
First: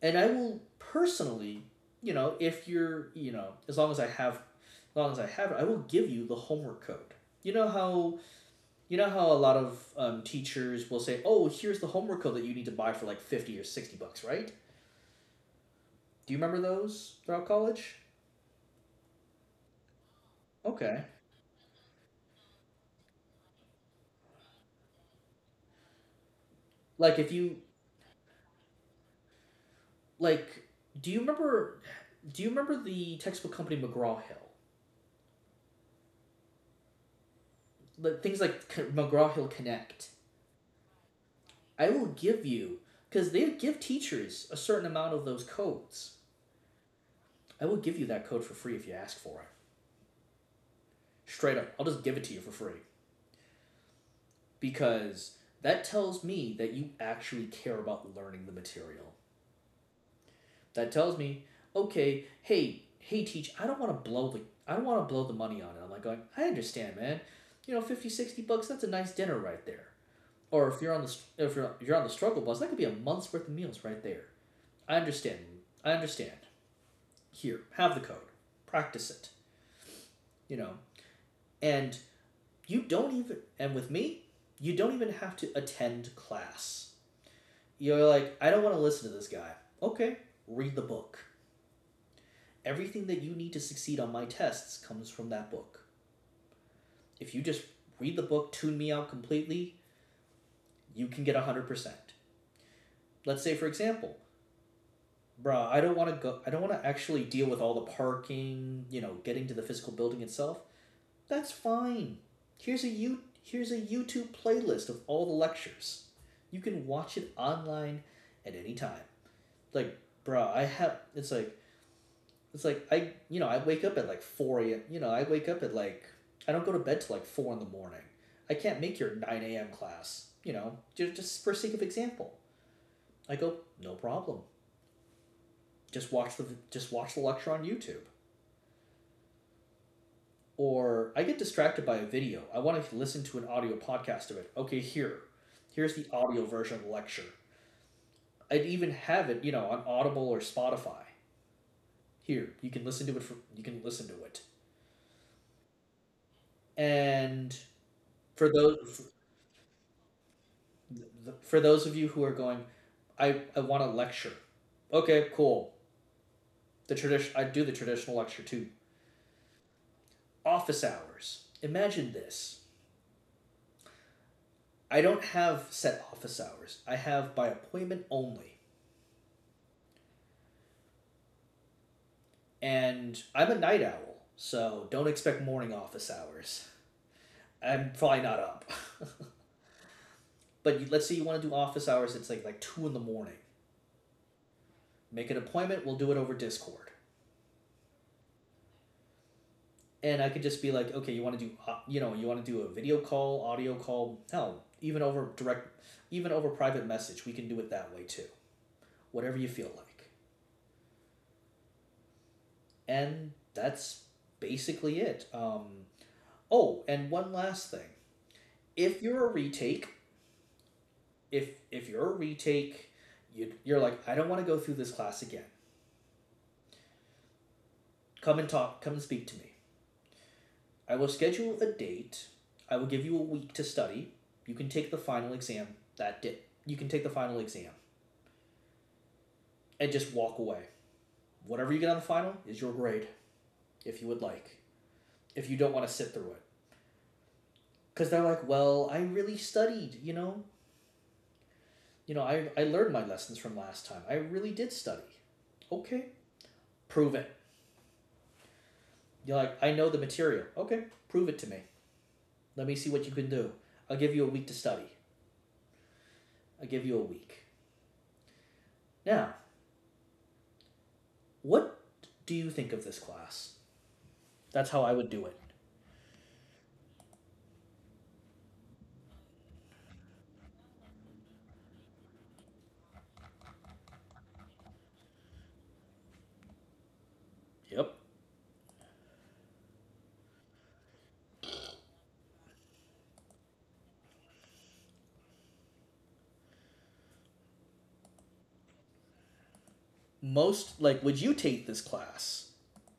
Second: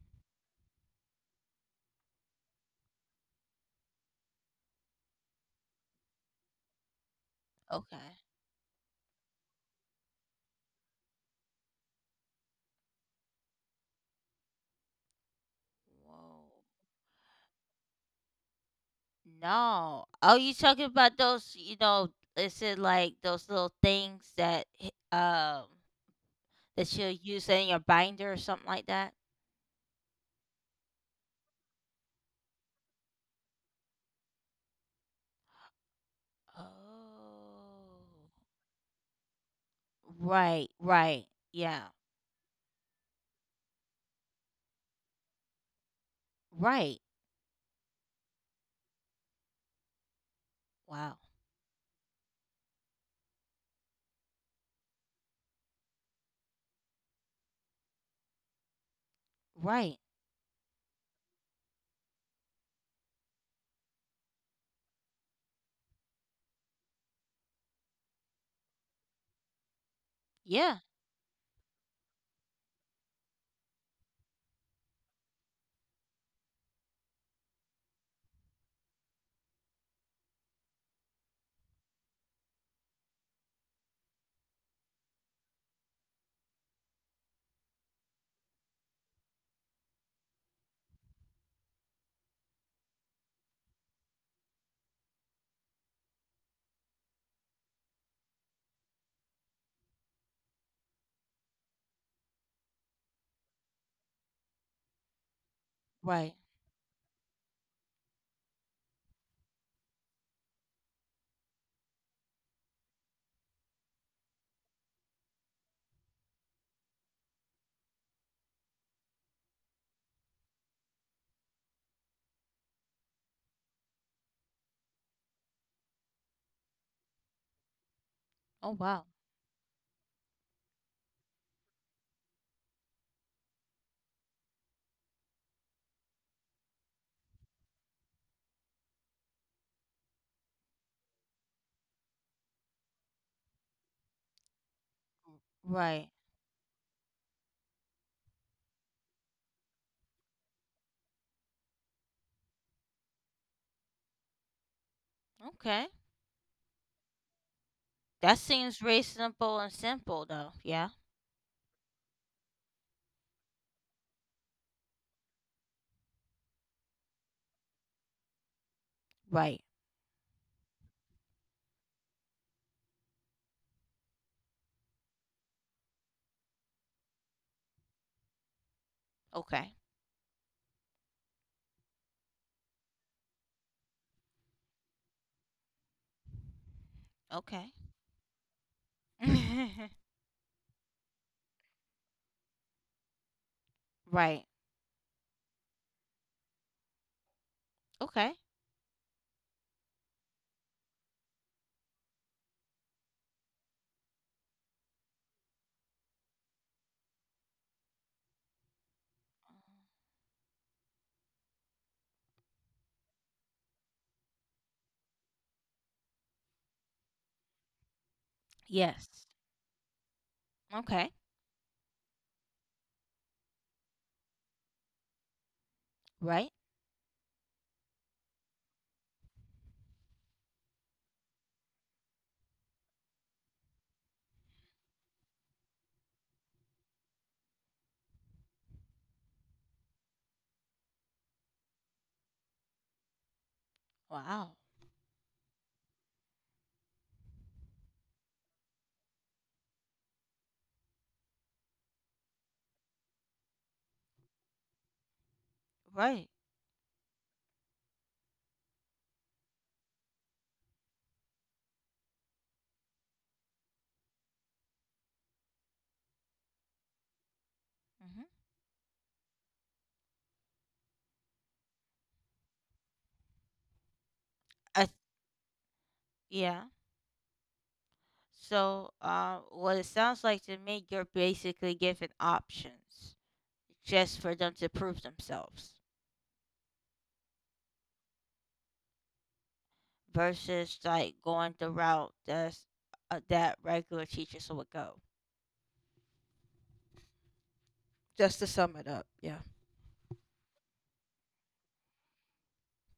Speaker 2: And I will personally, you know if you're you know as long as I have it, I will give you the homework code. you know how
Speaker 1: Okay.
Speaker 2: you know how a lot of teachers will say, "Oh, here's the homework code that you need to buy for like $50 or $60," right? Do you
Speaker 1: Whoa.
Speaker 2: remember those throughout college?
Speaker 1: No. Oh, you talking
Speaker 2: Okay.
Speaker 1: about those? You know, is it like those little things that that you'll
Speaker 2: Like if
Speaker 1: use
Speaker 2: you
Speaker 1: in your binder or something like that?
Speaker 2: like, do you remember? Do you remember the textbook company McGraw Hill?
Speaker 1: Oh,
Speaker 2: Like things like McGraw Hill Connect.
Speaker 1: right, right, yeah,
Speaker 2: I will give you because they give teachers a certain amount of those codes.
Speaker 1: right.
Speaker 2: I will give you that code for free if you ask for it.
Speaker 1: Wow,
Speaker 2: Straight up, I'll just give it to you for free because that tells me that you actually care about learning the material,
Speaker 1: right,
Speaker 2: that tells me, okay, hey, teach, I don't want to blow the money on it. I'm like going, I understand, man. You know, 50, $60, that's a nice dinner right there. Or
Speaker 1: yeah,
Speaker 2: if you're on the struggle bus, that could be a month's worth of meals right there. I understand. I understand. Here, have the code. Practice it. You know, and you don't even, and with me, you don't even have to attend class. You're like, I don't want to listen to this guy. Okay, read the book. Everything that you need to succeed on my tests comes from that book. If you just read the book, tune me out completely, you can get 100%. Let's say for example, bruh,
Speaker 1: right.
Speaker 2: I don't want to actually deal with all the parking, you know, getting to the physical building itself. That's fine. Here's a YouTube playlist of all the lectures. You can watch it online at any time. Like, bruh, I have it's like It's like I, you know, I wake up at like 4 a.m. You know, I wake up at like I don't go to bed till like 4 in the morning. I
Speaker 1: Oh,
Speaker 2: can't make
Speaker 1: wow,
Speaker 2: your 9 a.m. class. You know, just for sake of example, I go no problem. Just watch the just watch the lecture on YouTube. Or I get distracted by a video. I want to listen to an audio podcast of it. Okay, here's
Speaker 1: right.
Speaker 2: the audio version of the lecture. I'd even have it, you know, on Audible or Spotify. Here, you can listen to it. For, you can listen to it.
Speaker 1: Okay,
Speaker 2: And
Speaker 1: that
Speaker 2: for
Speaker 1: seems
Speaker 2: those
Speaker 1: reasonable and simple, though. Yeah,
Speaker 2: for those of you who are going, I want a lecture. Okay, cool. The tradition I do the traditional lecture too.
Speaker 1: right.
Speaker 2: Office hours. Imagine this. I don't have set office hours. I have by appointment only.
Speaker 1: Okay,
Speaker 2: And I'm a night owl, so don't expect morning office hours.
Speaker 1: okay,
Speaker 2: I'm probably not up. but let's say you want to do office hours. It's like 2 in the morning.
Speaker 1: right.
Speaker 2: Make an appointment. We'll do it over Discord.
Speaker 1: Okay.
Speaker 2: And I could just be like, okay, you want to do, you know, you want to do a video call, audio call, hell, even over direct, even over private message, we can do it that way too. Whatever you feel like, and that's basically it. Oh, and one last thing: if
Speaker 1: Yes.
Speaker 2: you're a retake,
Speaker 1: Okay.
Speaker 2: if you're a retake, you're like, I don't want to go through this class again.
Speaker 1: Right.
Speaker 2: Come and talk. Come and speak to me. I will schedule a date. I will give you a week to study. You can take the final exam that day. You can take the final exam and just walk away. Whatever you get on the final is your grade, if you would
Speaker 1: Wow.
Speaker 2: like. If you don't want to sit through it, because they're like, well, I really studied, I learned my lessons from last time. I really did study. Okay,
Speaker 1: Right.
Speaker 2: prove it. You're like, I know the material. Okay, prove it to me. Let me see what you can do. I'll give you a week to study. I'll give you a week.
Speaker 1: Hmm.
Speaker 2: Now, what do you think of this class? That's how
Speaker 1: I,
Speaker 2: I would do it.
Speaker 1: yeah. So, what it sounds like to me, you're basically given options just for them to prove themselves
Speaker 2: Yep.
Speaker 1: versus like going the route that's that regular teachers would go. Just to sum it up, yeah.
Speaker 2: Most like, would you take this class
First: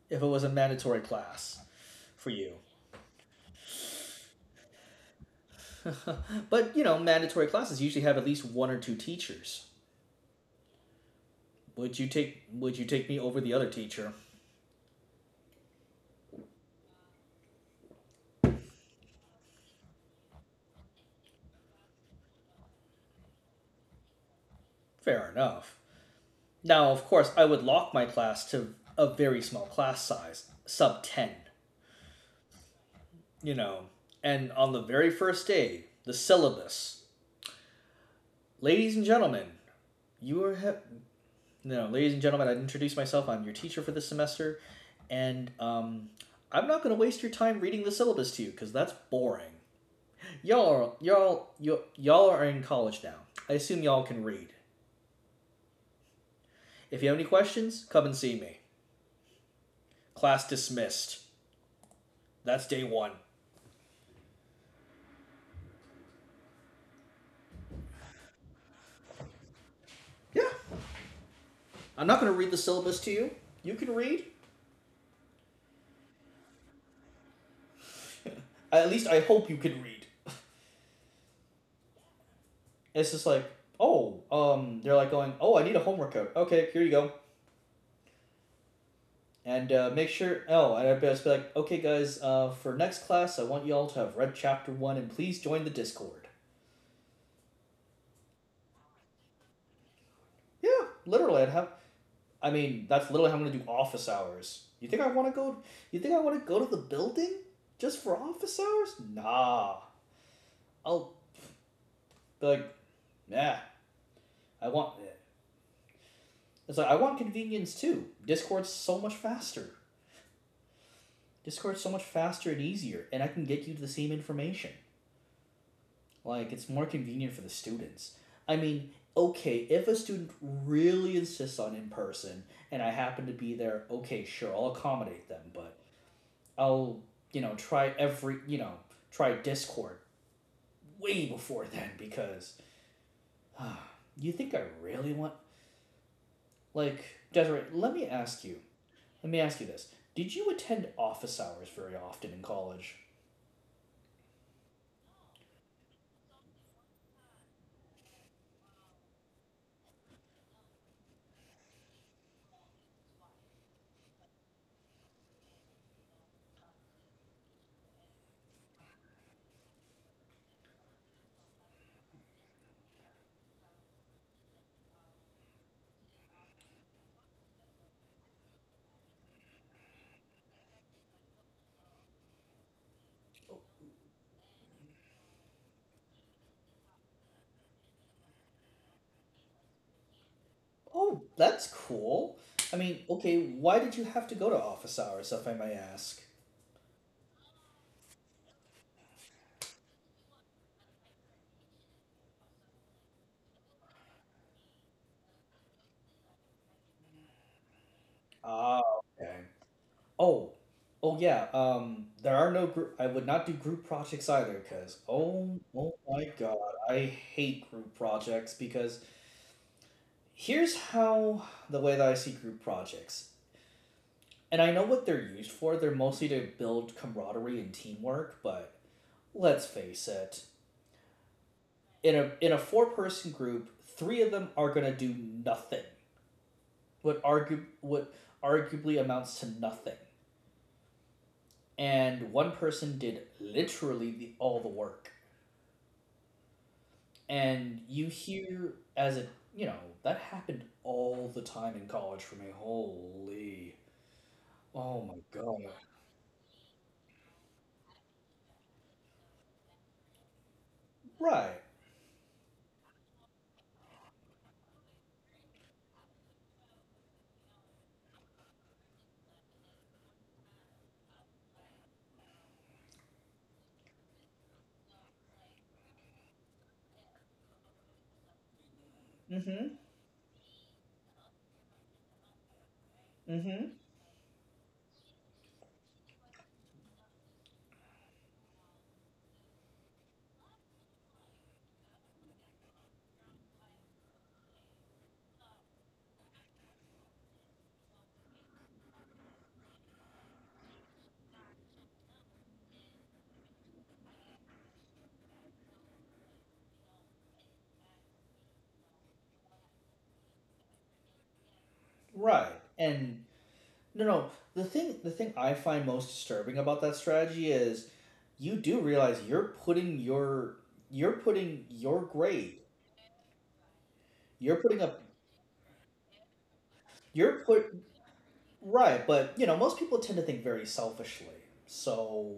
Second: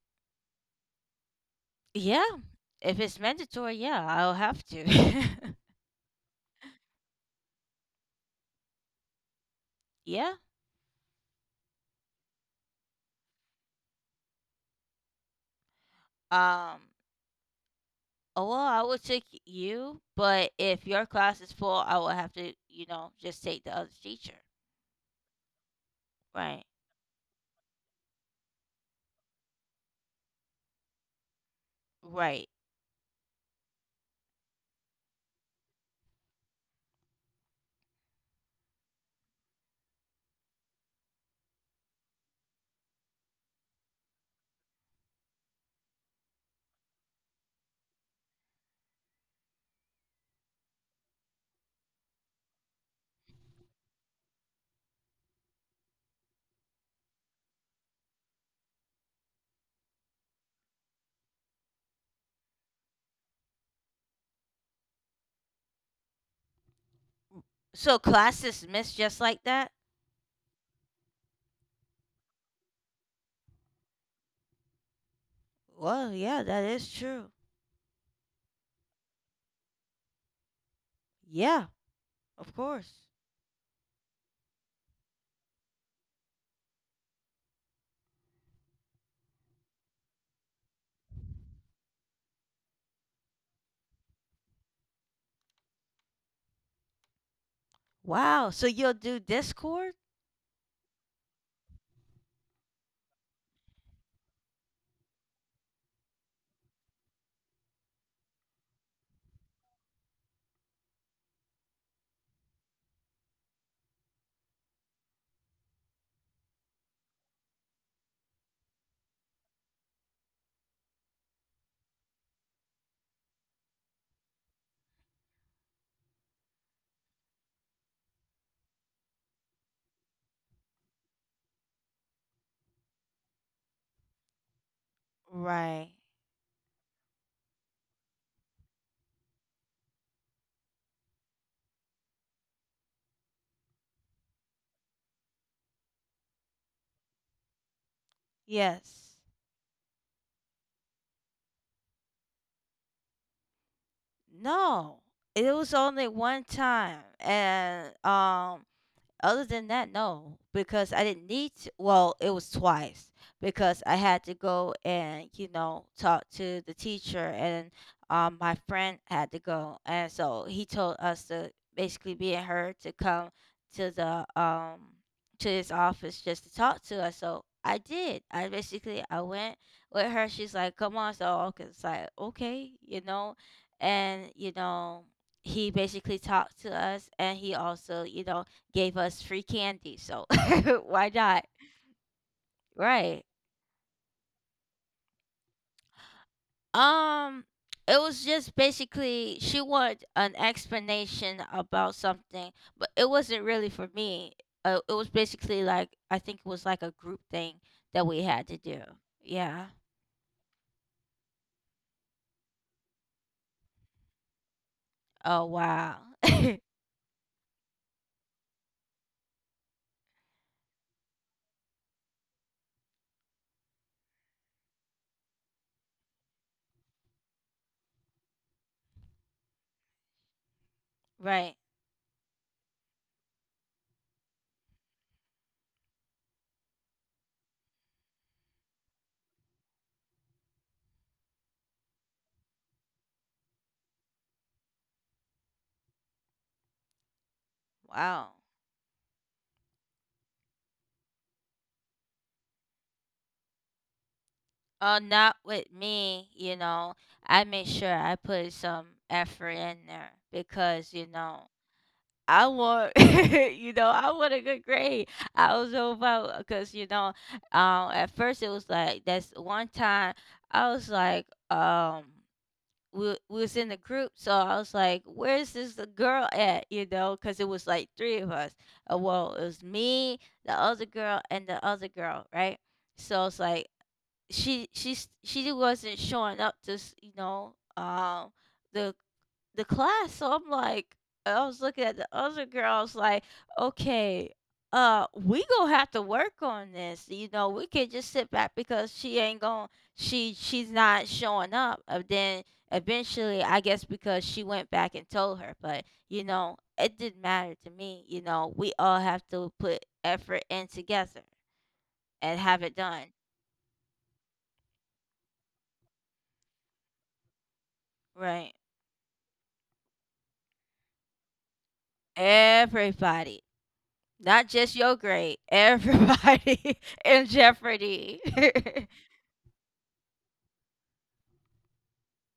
Speaker 2: if it was a mandatory class
Speaker 1: Yeah.
Speaker 2: for you?
Speaker 1: If it's mandatory, yeah, I'll have to.
Speaker 2: but you know, mandatory classes usually have at least one or two teachers.
Speaker 1: yeah.
Speaker 2: Would you take me over the other teacher?
Speaker 1: Um. Oh, well, I would take you, but if your class is full, I will have to, you know, just take the other teacher.
Speaker 2: Fair enough.
Speaker 1: Right.
Speaker 2: Now, of course, I would lock my class to a very small class size, sub 10,
Speaker 1: Right.
Speaker 2: you know. And on the very first day, the syllabus. Ladies and gentlemen, you are he- no, ladies and gentlemen, I introduce myself. I'm your teacher for this semester, and I'm not going to waste your time reading the syllabus to you because that's boring. Y'all y'all Y'all are in college now. I assume y'all can read. If you have any questions, come and see me. Class dismissed. That's day one.
Speaker 1: So class dismissed just like that?
Speaker 2: Yeah. I'm not gonna read the syllabus to you. You can read.
Speaker 1: Well, yeah, that is true.
Speaker 2: At least I hope you can read.
Speaker 1: Yeah, of course.
Speaker 2: It's just like, oh, they're like going, oh, I need a homework code. Okay, here you go. And make sure. Oh, and I'd just be like, okay, guys, for next class, I want y'all to have read chapter 1, and please join the Discord.
Speaker 1: Wow. So you'll do Discord?
Speaker 2: Yeah, literally, I mean, that's literally how I'm gonna do office hours. You think I want to go? You think I want to go to the building just for office hours? Nah. I'll be like, nah. I want. It's like I want convenience too. Discord's so much faster. Discord's so much faster and easier, and I can get you the same information. Like it's more convenient for the students. I mean, okay, if a student really insists on in person and I happen to be there, okay, sure, I'll accommodate them, but
Speaker 1: Right.
Speaker 2: I'll try every try Discord way before then because ah, you think I really want like Desiree. Let me ask you.
Speaker 1: Yes.
Speaker 2: Let me ask you this. Did you attend office hours very often in college?
Speaker 1: No. It was only one time and other than that, no, because I didn't need to. Well, it was twice because I had to go and, you know, talk to the teacher, and my friend had to go. And so he told us to basically be and her to come to the, um, to his office just to talk to us. So I did. I basically, I went with her. She's like, come on. So I was like, okay, you know, and, you know, he basically talked to us and he also you know gave us free candy, so why
Speaker 2: Oh,
Speaker 1: not?
Speaker 2: that's cool. I mean,
Speaker 1: Right.
Speaker 2: okay, why did you have to go to office hours, if I may ask?
Speaker 1: Um it was just basically she wanted an explanation about something, but it wasn't really for me. It was basically like I think it was like a group thing that we had to
Speaker 2: Ah,
Speaker 1: do.
Speaker 2: okay.
Speaker 1: Yeah.
Speaker 2: Oh, oh yeah. There are no group. I would not do group projects either, because
Speaker 1: Oh
Speaker 2: oh, oh
Speaker 1: wow.
Speaker 2: my god, I hate group projects because here's how the way that I see group projects, and I know what they're used for. They're mostly to build camaraderie and teamwork, but let's face it.
Speaker 1: right.
Speaker 2: In a four-person group, three of them are gonna do nothing. What argue what arguably amounts to nothing. And one person did literally all the work. And you
Speaker 1: Wow.
Speaker 2: hear as a that happened all the time in college for me. Holy. Oh my
Speaker 1: Not with
Speaker 2: god.
Speaker 1: me, you know. I made sure I put some effort in there because, you know,
Speaker 2: Right.
Speaker 1: I want, you know, I want a good grade. I was so about because you know, at first it was like that's one time I was like, we was in the group, so I was like, where's this the girl at? You know, because it was like three of us. Well, it was
Speaker 2: Mm-hmm.
Speaker 1: me, the other girl, and the other girl, right? So it's like
Speaker 2: Mm-hmm.
Speaker 1: she wasn't showing up to s- you know, the the class. So I'm like, I was looking at the other girls like, okay, we gonna have to work on this. You know, we can't just sit back because she ain't going she's not showing up. And then eventually, I guess because she went back and told her, but you know, it didn't matter to me. You know, we all have to put effort in together and
Speaker 2: Right.
Speaker 1: have it done
Speaker 2: And no, no. The thing I find most disturbing about that strategy is,
Speaker 1: right.
Speaker 2: you do realize you're putting your, you're putting your grade,
Speaker 1: Everybody. Not
Speaker 2: you're
Speaker 1: just
Speaker 2: putting
Speaker 1: your
Speaker 2: up,
Speaker 1: grade, everybody in
Speaker 2: you're put
Speaker 1: jeopardy.
Speaker 2: right. But you know, most people tend to think very selfishly. So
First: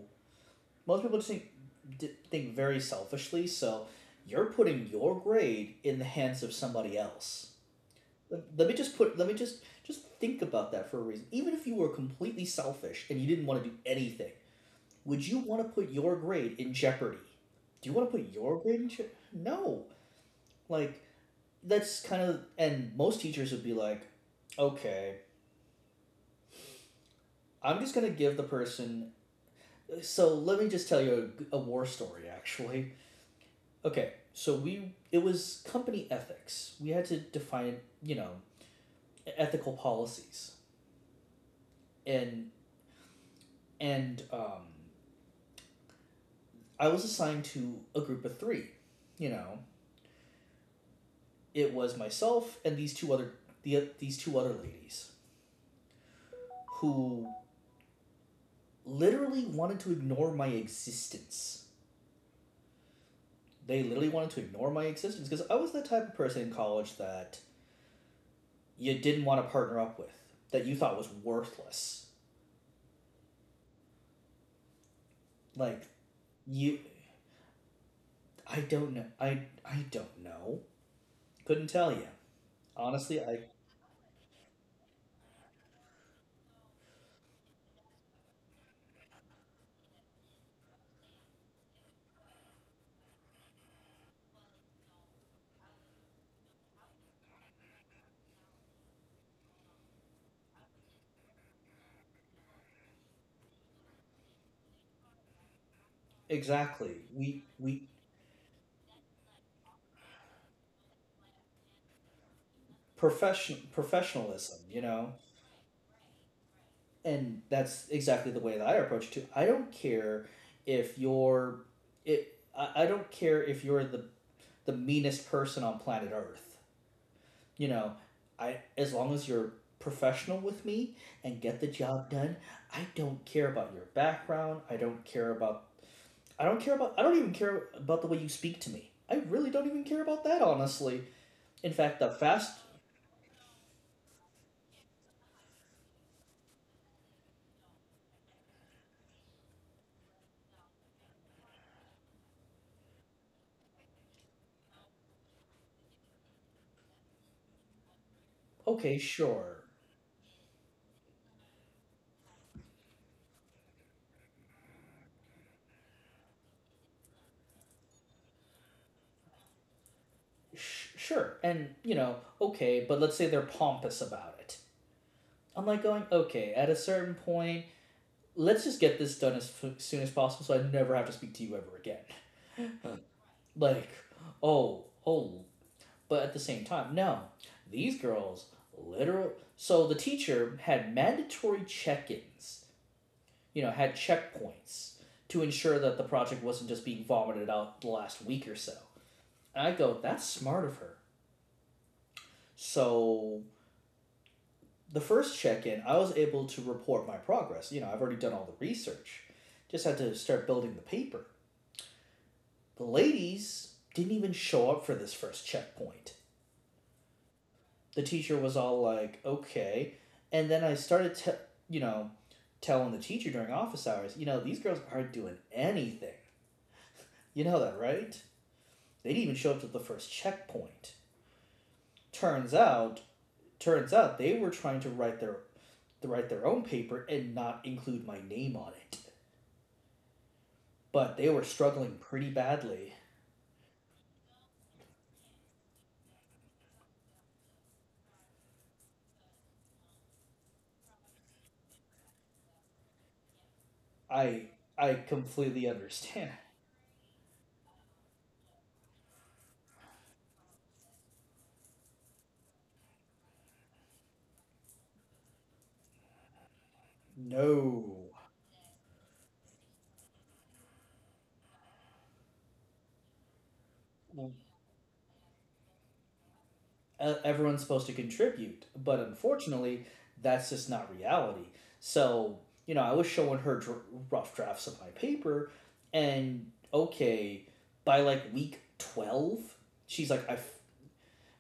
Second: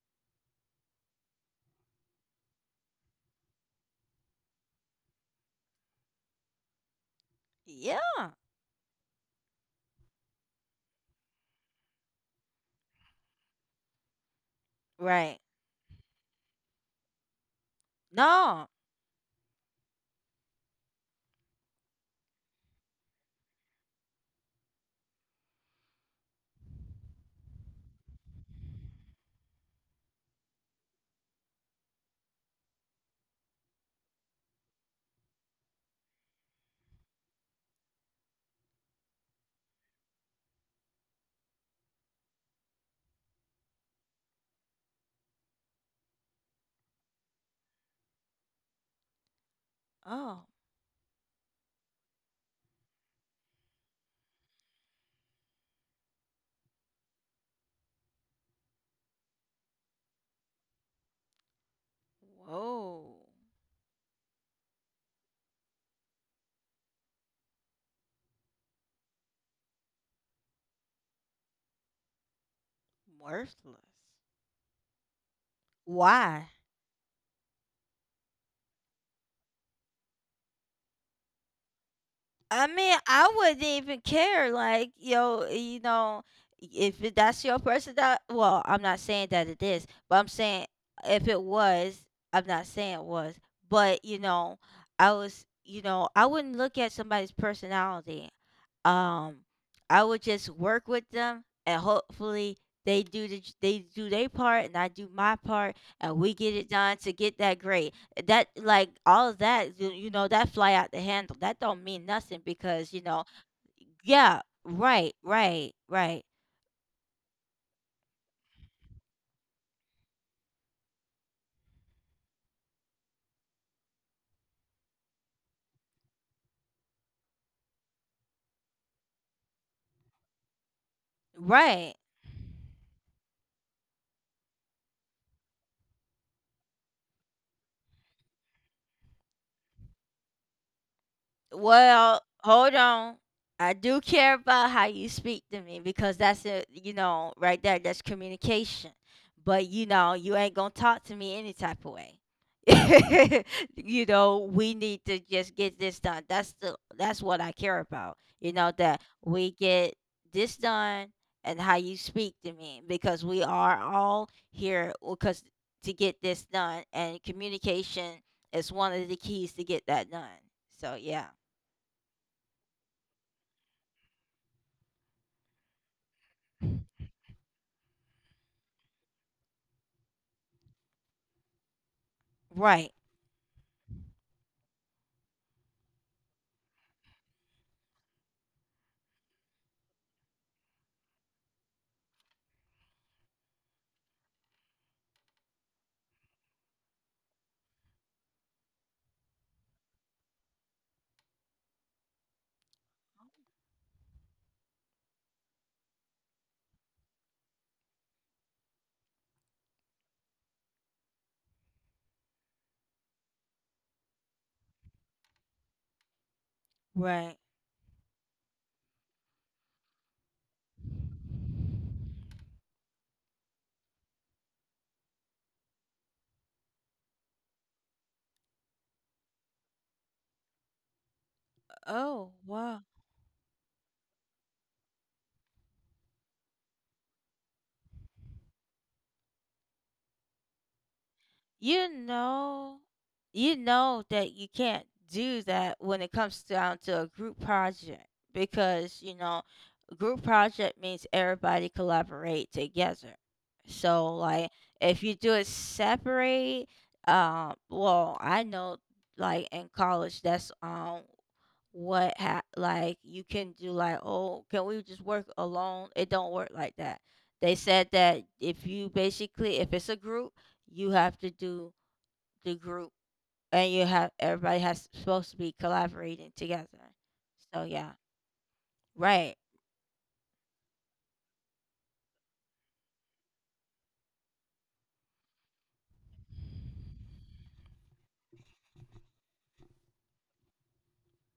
Speaker 2: most people just think think very selfishly. So you're putting your grade in the hands of somebody else.
Speaker 1: yeah,
Speaker 2: Let let me just put. Let me just think about that for a reason. Even if you were completely selfish and you didn't want to do anything. Would
Speaker 1: right.
Speaker 2: you want to put your grade in jeopardy? Do you want to put your
Speaker 1: No.
Speaker 2: grade in jeopardy? No. Like, that's kind of, and most teachers would be like, okay, I'm just going to give the person. So let me just tell you a war story, actually. Okay, so it was company ethics. We had to define, you know, ethical policies. And, and, um, I was assigned to a group of 3. You know,
Speaker 1: Oh,
Speaker 2: it was myself and these two other ladies, who literally wanted to ignore my existence.
Speaker 1: whoa.
Speaker 2: They literally wanted to ignore my existence because I was the type of person in college that you didn't want to partner up with, that you thought was worthless.
Speaker 1: Worthless.
Speaker 2: Like
Speaker 1: Why?
Speaker 2: you, I don't know. I don't know. Couldn't tell you
Speaker 1: I mean,
Speaker 2: honestly.
Speaker 1: I
Speaker 2: I
Speaker 1: wouldn't even care. Like, yo, you know, if it- that's your person that, well, I'm not saying that it is, but I'm saying if it was, I'm not saying it was, but, you know, I was, you know, I wouldn't look at somebody's personality. Um, I would just work with them, and hopefully they do the j- they do their part, and I do my part, and we get it done
Speaker 2: exactly.
Speaker 1: to get that
Speaker 2: We
Speaker 1: grade. That like all of that, you know, that fly out the handle. That don't mean nothing because you know, yeah,
Speaker 2: professionalism. You know,
Speaker 1: right, right, right,
Speaker 2: and that's exactly the way that I approach it too. I don't care if you're it. I don't care if you're the meanest person on planet Earth. You know, I as long as you're professional with me and get the
Speaker 1: right.
Speaker 2: job done, I don't care about your background. I don't even care about the way you speak to me. I really don't even care about that honestly. In fact, the
Speaker 1: Well,
Speaker 2: fast
Speaker 1: hold on. I do care about how you speak to me because that's it right there. That's communication. But you ain't gonna talk to me any type of way. We need to just get this done. That's what I care about. You know
Speaker 2: okay,
Speaker 1: that we
Speaker 2: sure.
Speaker 1: get this done, and how you speak to me because we are all here because to get this done, and communication is one of the keys to get that done.
Speaker 2: Sh-
Speaker 1: So yeah.
Speaker 2: sure. And, you know, okay, but let's say they're pompous about it. I'm like going, okay, at a certain point, let's just get this done as soon as possible so I never have to speak to you ever again.
Speaker 1: Right,
Speaker 2: Like, oh, oh, but at the same time, no. These girls, literal. So the teacher had mandatory check ins, you know, had checkpoints to ensure that the project wasn't just being vomited out the last week or so. And I go, that's smart of her. So the first check in, I was able to report my progress. You know, I've already done all the research, just had to start building the paper. The ladies didn't even show up for this first checkpoint.
Speaker 1: right.
Speaker 2: The teacher was all like, okay. And then you know, telling the teacher during office hours, you know, these girls aren't doing anything. You know that, right? They didn't even show up to the first checkpoint.
Speaker 1: Oh,
Speaker 2: Turns
Speaker 1: wow.
Speaker 2: out, turns out they were trying to write their own paper and not include my name on it. But they were
Speaker 1: You
Speaker 2: struggling pretty
Speaker 1: know,
Speaker 2: badly.
Speaker 1: you know that you can't do that when it comes down to a group project because, group project means everybody collaborate together. So,
Speaker 2: I
Speaker 1: like,
Speaker 2: I
Speaker 1: if you do it
Speaker 2: completely understand.
Speaker 1: separate, well, I know, like, in college, like you can do like, oh, can we just work alone? It don't work like that. They said
Speaker 2: No.
Speaker 1: that if you basically, if it's a group, you have to do the group, and you have, everybody has supposed to be collaborating together.
Speaker 2: Everyone's
Speaker 1: So
Speaker 2: supposed to
Speaker 1: yeah,
Speaker 2: contribute, but
Speaker 1: right,
Speaker 2: unfortunately, that's just not reality. So, you know, I was showing her dr- rough drafts of my paper, and okay, by like week 12, she's like, i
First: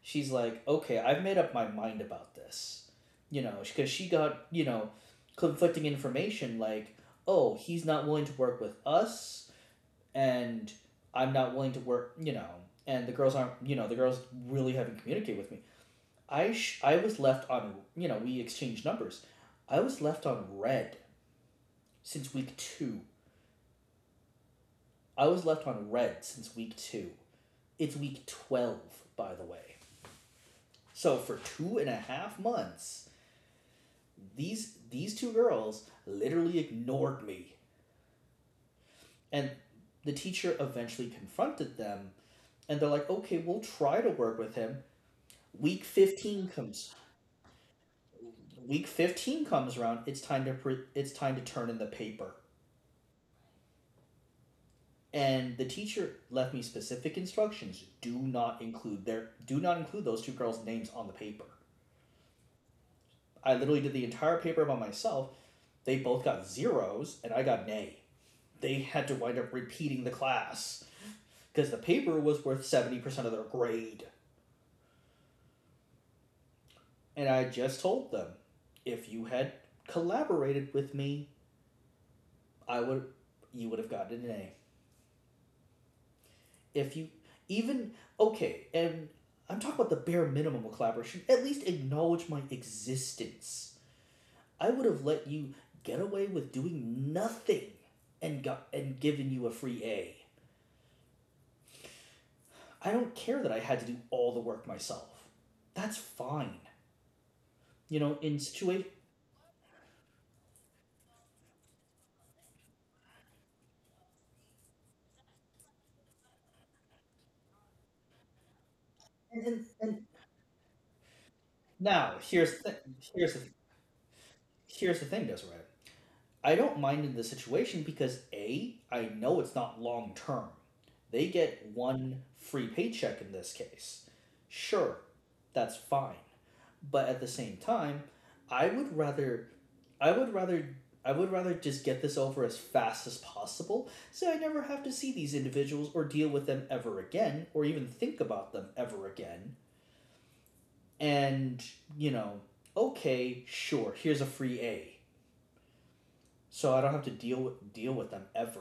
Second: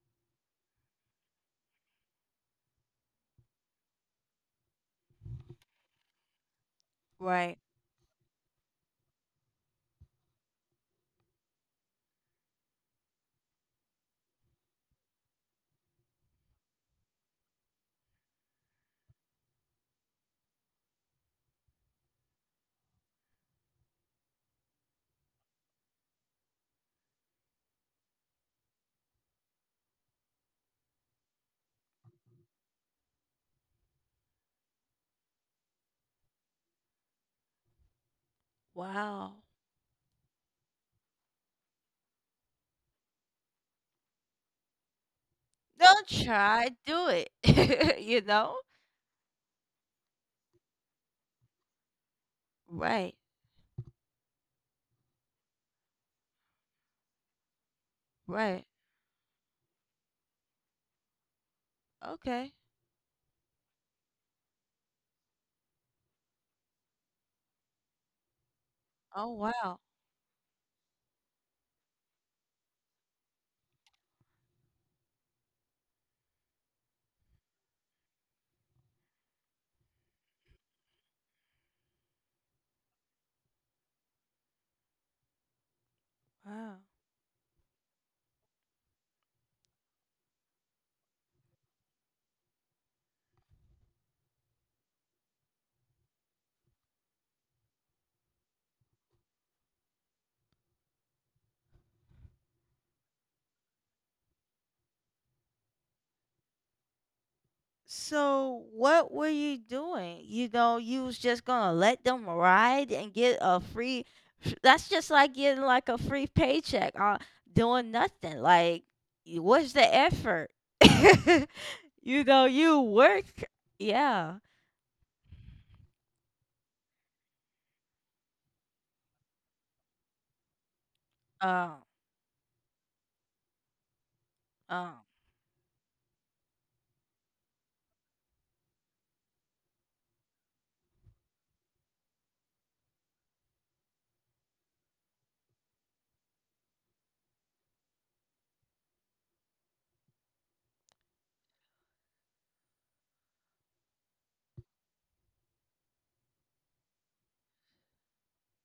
Speaker 2: she's like, okay, I've made up my mind about this. You know, because she got, you know, conflicting information like, oh,
Speaker 1: right.
Speaker 2: he's not willing to work with us, and I'm not willing to work, you know, and the girls aren't, you know, the girls really haven't communicated with me. I was left on. You know, we exchanged numbers. I was left on red since week two. I was left on red since week two. It's week 12, by the way. So for 2.5 months, these two girls literally ignored me,
Speaker 1: Wow.
Speaker 2: and the teacher eventually confronted them, and they're like, "Okay, we'll try to work with him." Week
Speaker 1: Don't
Speaker 2: 15
Speaker 1: try
Speaker 2: comes.
Speaker 1: do it.
Speaker 2: Week 15 comes around. It's time to turn in the paper,
Speaker 1: Right,
Speaker 2: and the teacher left me specific instructions: do not
Speaker 1: right,
Speaker 2: include their, do not include those two girls names on the paper.
Speaker 1: okay.
Speaker 2: I literally did the entire paper by myself. They both got zeros and I got an A. They had to
Speaker 1: Oh,
Speaker 2: wind up
Speaker 1: wow.
Speaker 2: repeating the class because the paper was worth 70% of their grade, and I just told them, if you had collaborated with me, I would you would have gotten an A.
Speaker 1: Wow.
Speaker 2: if you even okay, and I'm talking about the bare minimum of collaboration. At least acknowledge my existence. I would have let you get away with doing nothing and given you a free A. I don't care that I had to do all the work myself. That's fine. You know, in
Speaker 1: So
Speaker 2: situation.
Speaker 1: what were you doing? You know, you was just gonna let them ride and get a free? That's just like getting like a free paycheck on doing nothing. Like, what's the
Speaker 2: And
Speaker 1: effort?
Speaker 2: now
Speaker 1: You work.
Speaker 2: here's the
Speaker 1: Yeah.
Speaker 2: here's the thing, Desiree. I don't mind in the situation because A, I know it's not long term. They get
Speaker 1: Um.
Speaker 2: one free paycheck in this case.
Speaker 1: Um.
Speaker 2: Sure, that's fine. But at the same time, I would rather I would rather I would rather just get this over as fast as possible so I never have to see these individuals or deal with them ever again or even think about them ever again. And, you know, okay, sure, here's a free A. So I don't have to deal with them ever.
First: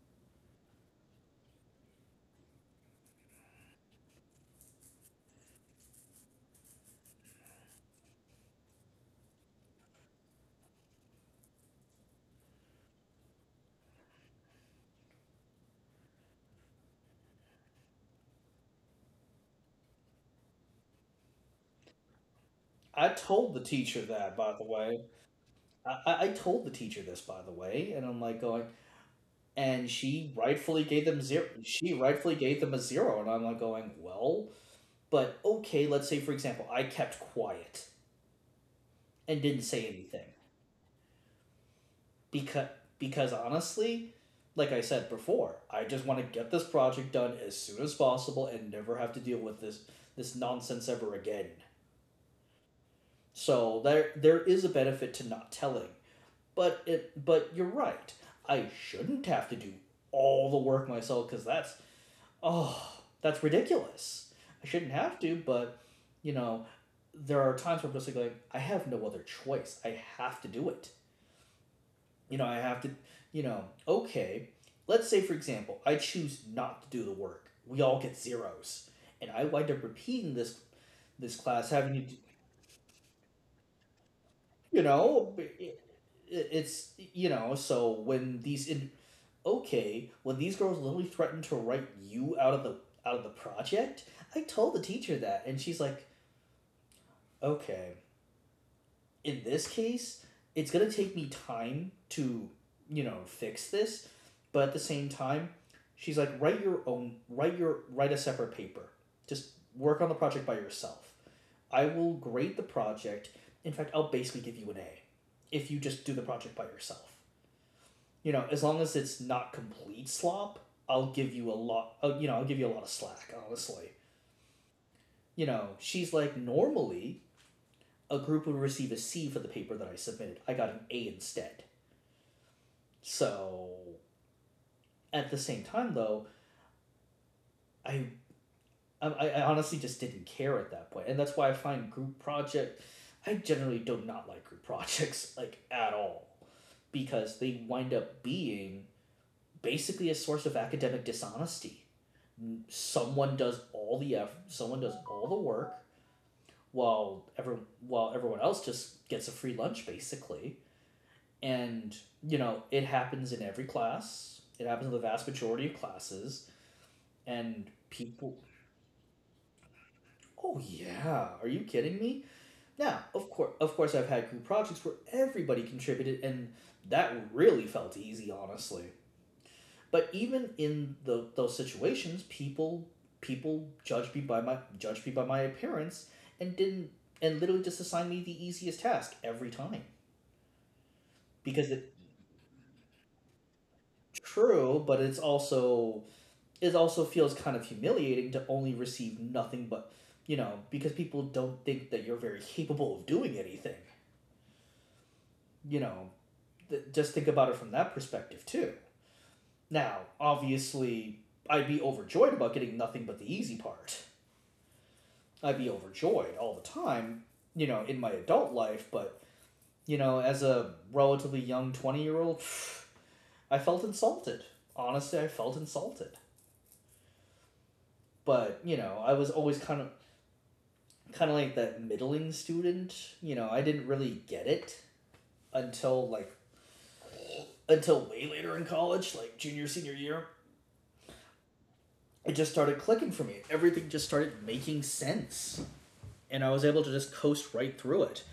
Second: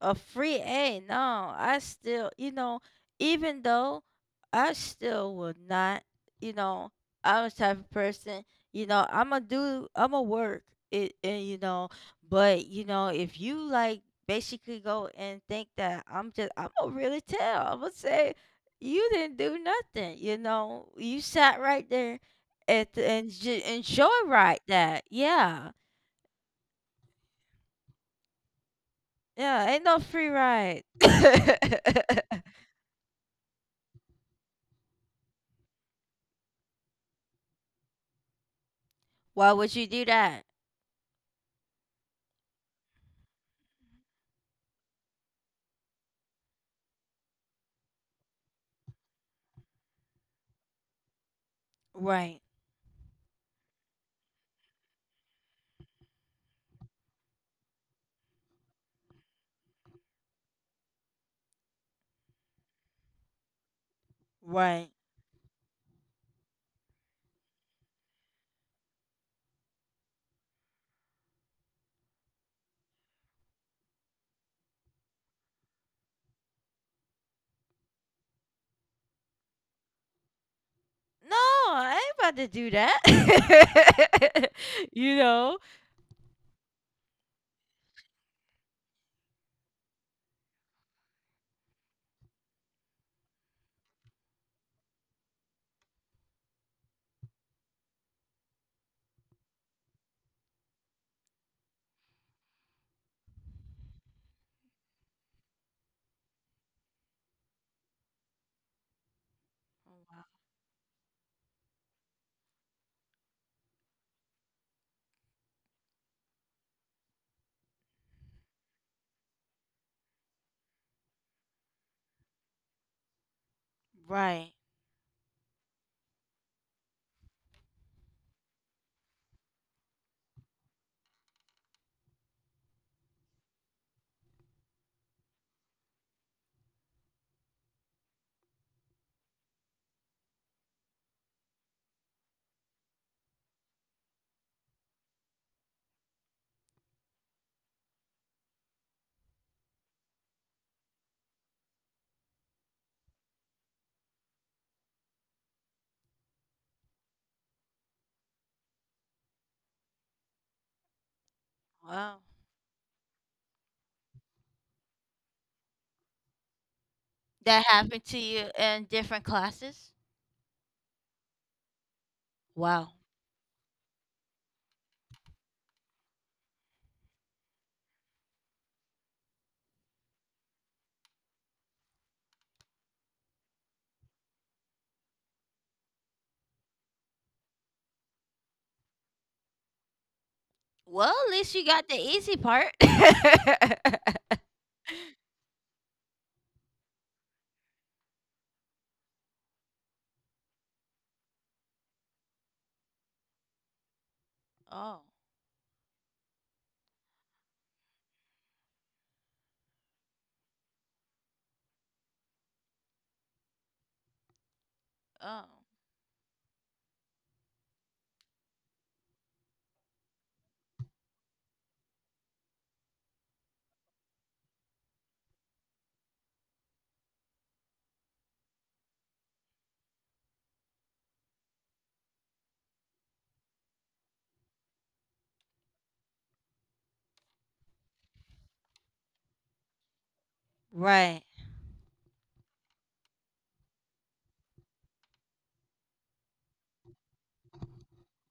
Speaker 1: A free A. No, I still, even though I still would not, you know, I'm a type of person, I'm gonna work it, and if you like basically go and think that I'm gonna say you didn't do nothing, you sat right there at the,
Speaker 2: I told the teacher
Speaker 1: enjoy
Speaker 2: that, by
Speaker 1: right
Speaker 2: the way.
Speaker 1: that, yeah,
Speaker 2: Told the teacher this, by the way, and I'm like going,
Speaker 1: yeah, ain't
Speaker 2: and
Speaker 1: no free
Speaker 2: she
Speaker 1: ride.
Speaker 2: rightfully gave them zero. She rightfully gave them a zero, and I'm like going, well, but okay. Let's say, for example, I kept quiet and
Speaker 1: Why
Speaker 2: didn't
Speaker 1: would
Speaker 2: say
Speaker 1: you do
Speaker 2: anything
Speaker 1: that?
Speaker 2: because because honestly, like I said before, I just want to get this project done as soon as possible and never have to deal with this, this nonsense ever again.
Speaker 1: Right.
Speaker 2: So there is a benefit to not telling. But it, but you're right. I shouldn't have to do all the work myself cuz that's, oh, that's ridiculous. I shouldn't
Speaker 1: Right.
Speaker 2: have to, but you know, there are times where I'm just like, going, I have no other choice. I have to do it. You know, I have to, you know, okay, let's say for example, I choose not to do the work. We all get zeros. And I wind up repeating this
Speaker 1: No,
Speaker 2: class
Speaker 1: I
Speaker 2: having to,
Speaker 1: ain't about to do that.
Speaker 2: you
Speaker 1: you
Speaker 2: know,
Speaker 1: know?
Speaker 2: it- it's you know, so when these in- okay, when these girls literally threatened to write you out of the project, I told the teacher that, and she's like, okay, in this case, it's gonna take me time to fix this, but at the same time, she's like, write your own, write your write a separate paper, just work on the project by yourself. I will grade the project. In fact, I'll basically give you an A if you just do the project by yourself. As long as it's not complete slop, I'll give you a lot. I'll give you a lot of slack. Honestly,
Speaker 1: Right.
Speaker 2: you know, she's like normally a group would receive a C for the paper that I submitted. I got an A instead. So at the same time, though, I I honestly just didn't care at that point, and that's why I find group project. I generally do not like group projects like at all, because they wind up being basically a source of academic dishonesty. Someone does all the effort, someone does all the work while every while everyone else just gets a free lunch basically. And
Speaker 1: Wow.
Speaker 2: it happens in every class. It happens in the vast majority of classes and
Speaker 1: That happened to
Speaker 2: people.
Speaker 1: you in different classes?
Speaker 2: Oh yeah, are you kidding me?
Speaker 1: Wow.
Speaker 2: Now, of course I've had group projects where everybody contributed and that really felt easy, honestly. But even in those situations, people judged me by my judged me by my appearance and didn't and literally just assigned me the easiest task every time
Speaker 1: Well, at least you
Speaker 2: because it's
Speaker 1: got the easy part.
Speaker 2: true, but it's also it also feels kind of humiliating to only receive nothing but because people don't think that you're very capable of doing anything.
Speaker 1: Oh, oh.
Speaker 2: You know, just think about it from that perspective too. Now, obviously, I'd be overjoyed about getting nothing but the easy part. I'd be overjoyed all the time, you know, in my adult life, but, you know, as a relatively young 20-year-old, I felt insulted. Honestly, I felt insulted. But, you know, I was always kind of like that middling student, you know, I didn't really get it until like until way later in college, like junior senior year.
Speaker 1: Right.
Speaker 2: It just started clicking for me. Everything just started making sense, and I was able to just coast right through it.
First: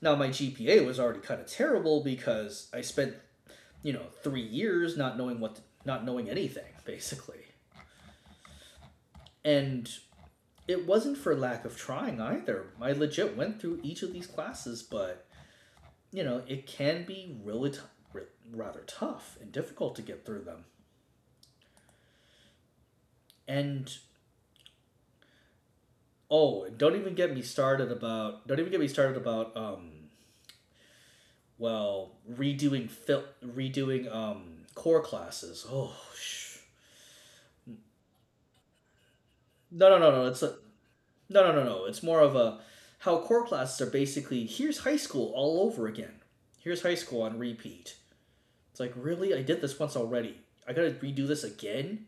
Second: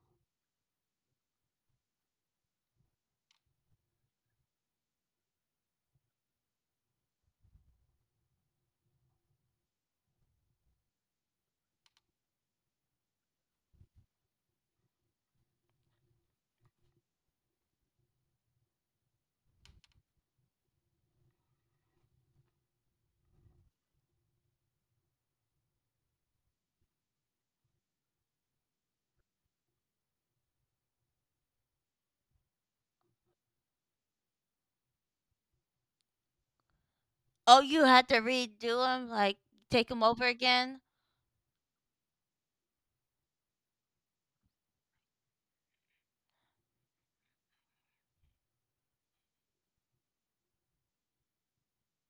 Speaker 2: Now my GPA was already kind of terrible because I spent you know, 3 years not knowing anything, basically. And it wasn't for lack of trying either. I legit went through each of these classes, but, you know, it can be really, r- rather tough and difficult to get through them. And, oh, don't even get me started about, don't even get me started about, well, redoing core classes. Oh, shh,
Speaker 1: Oh, you had to redo them, like take
Speaker 2: no, no,
Speaker 1: them
Speaker 2: no,
Speaker 1: over
Speaker 2: no. It's No,
Speaker 1: again?
Speaker 2: no, no, no. It's more of a how core classes are basically here's high school all over again. Here's high school on repeat. It's like, really? I did this once already. I gotta redo this again?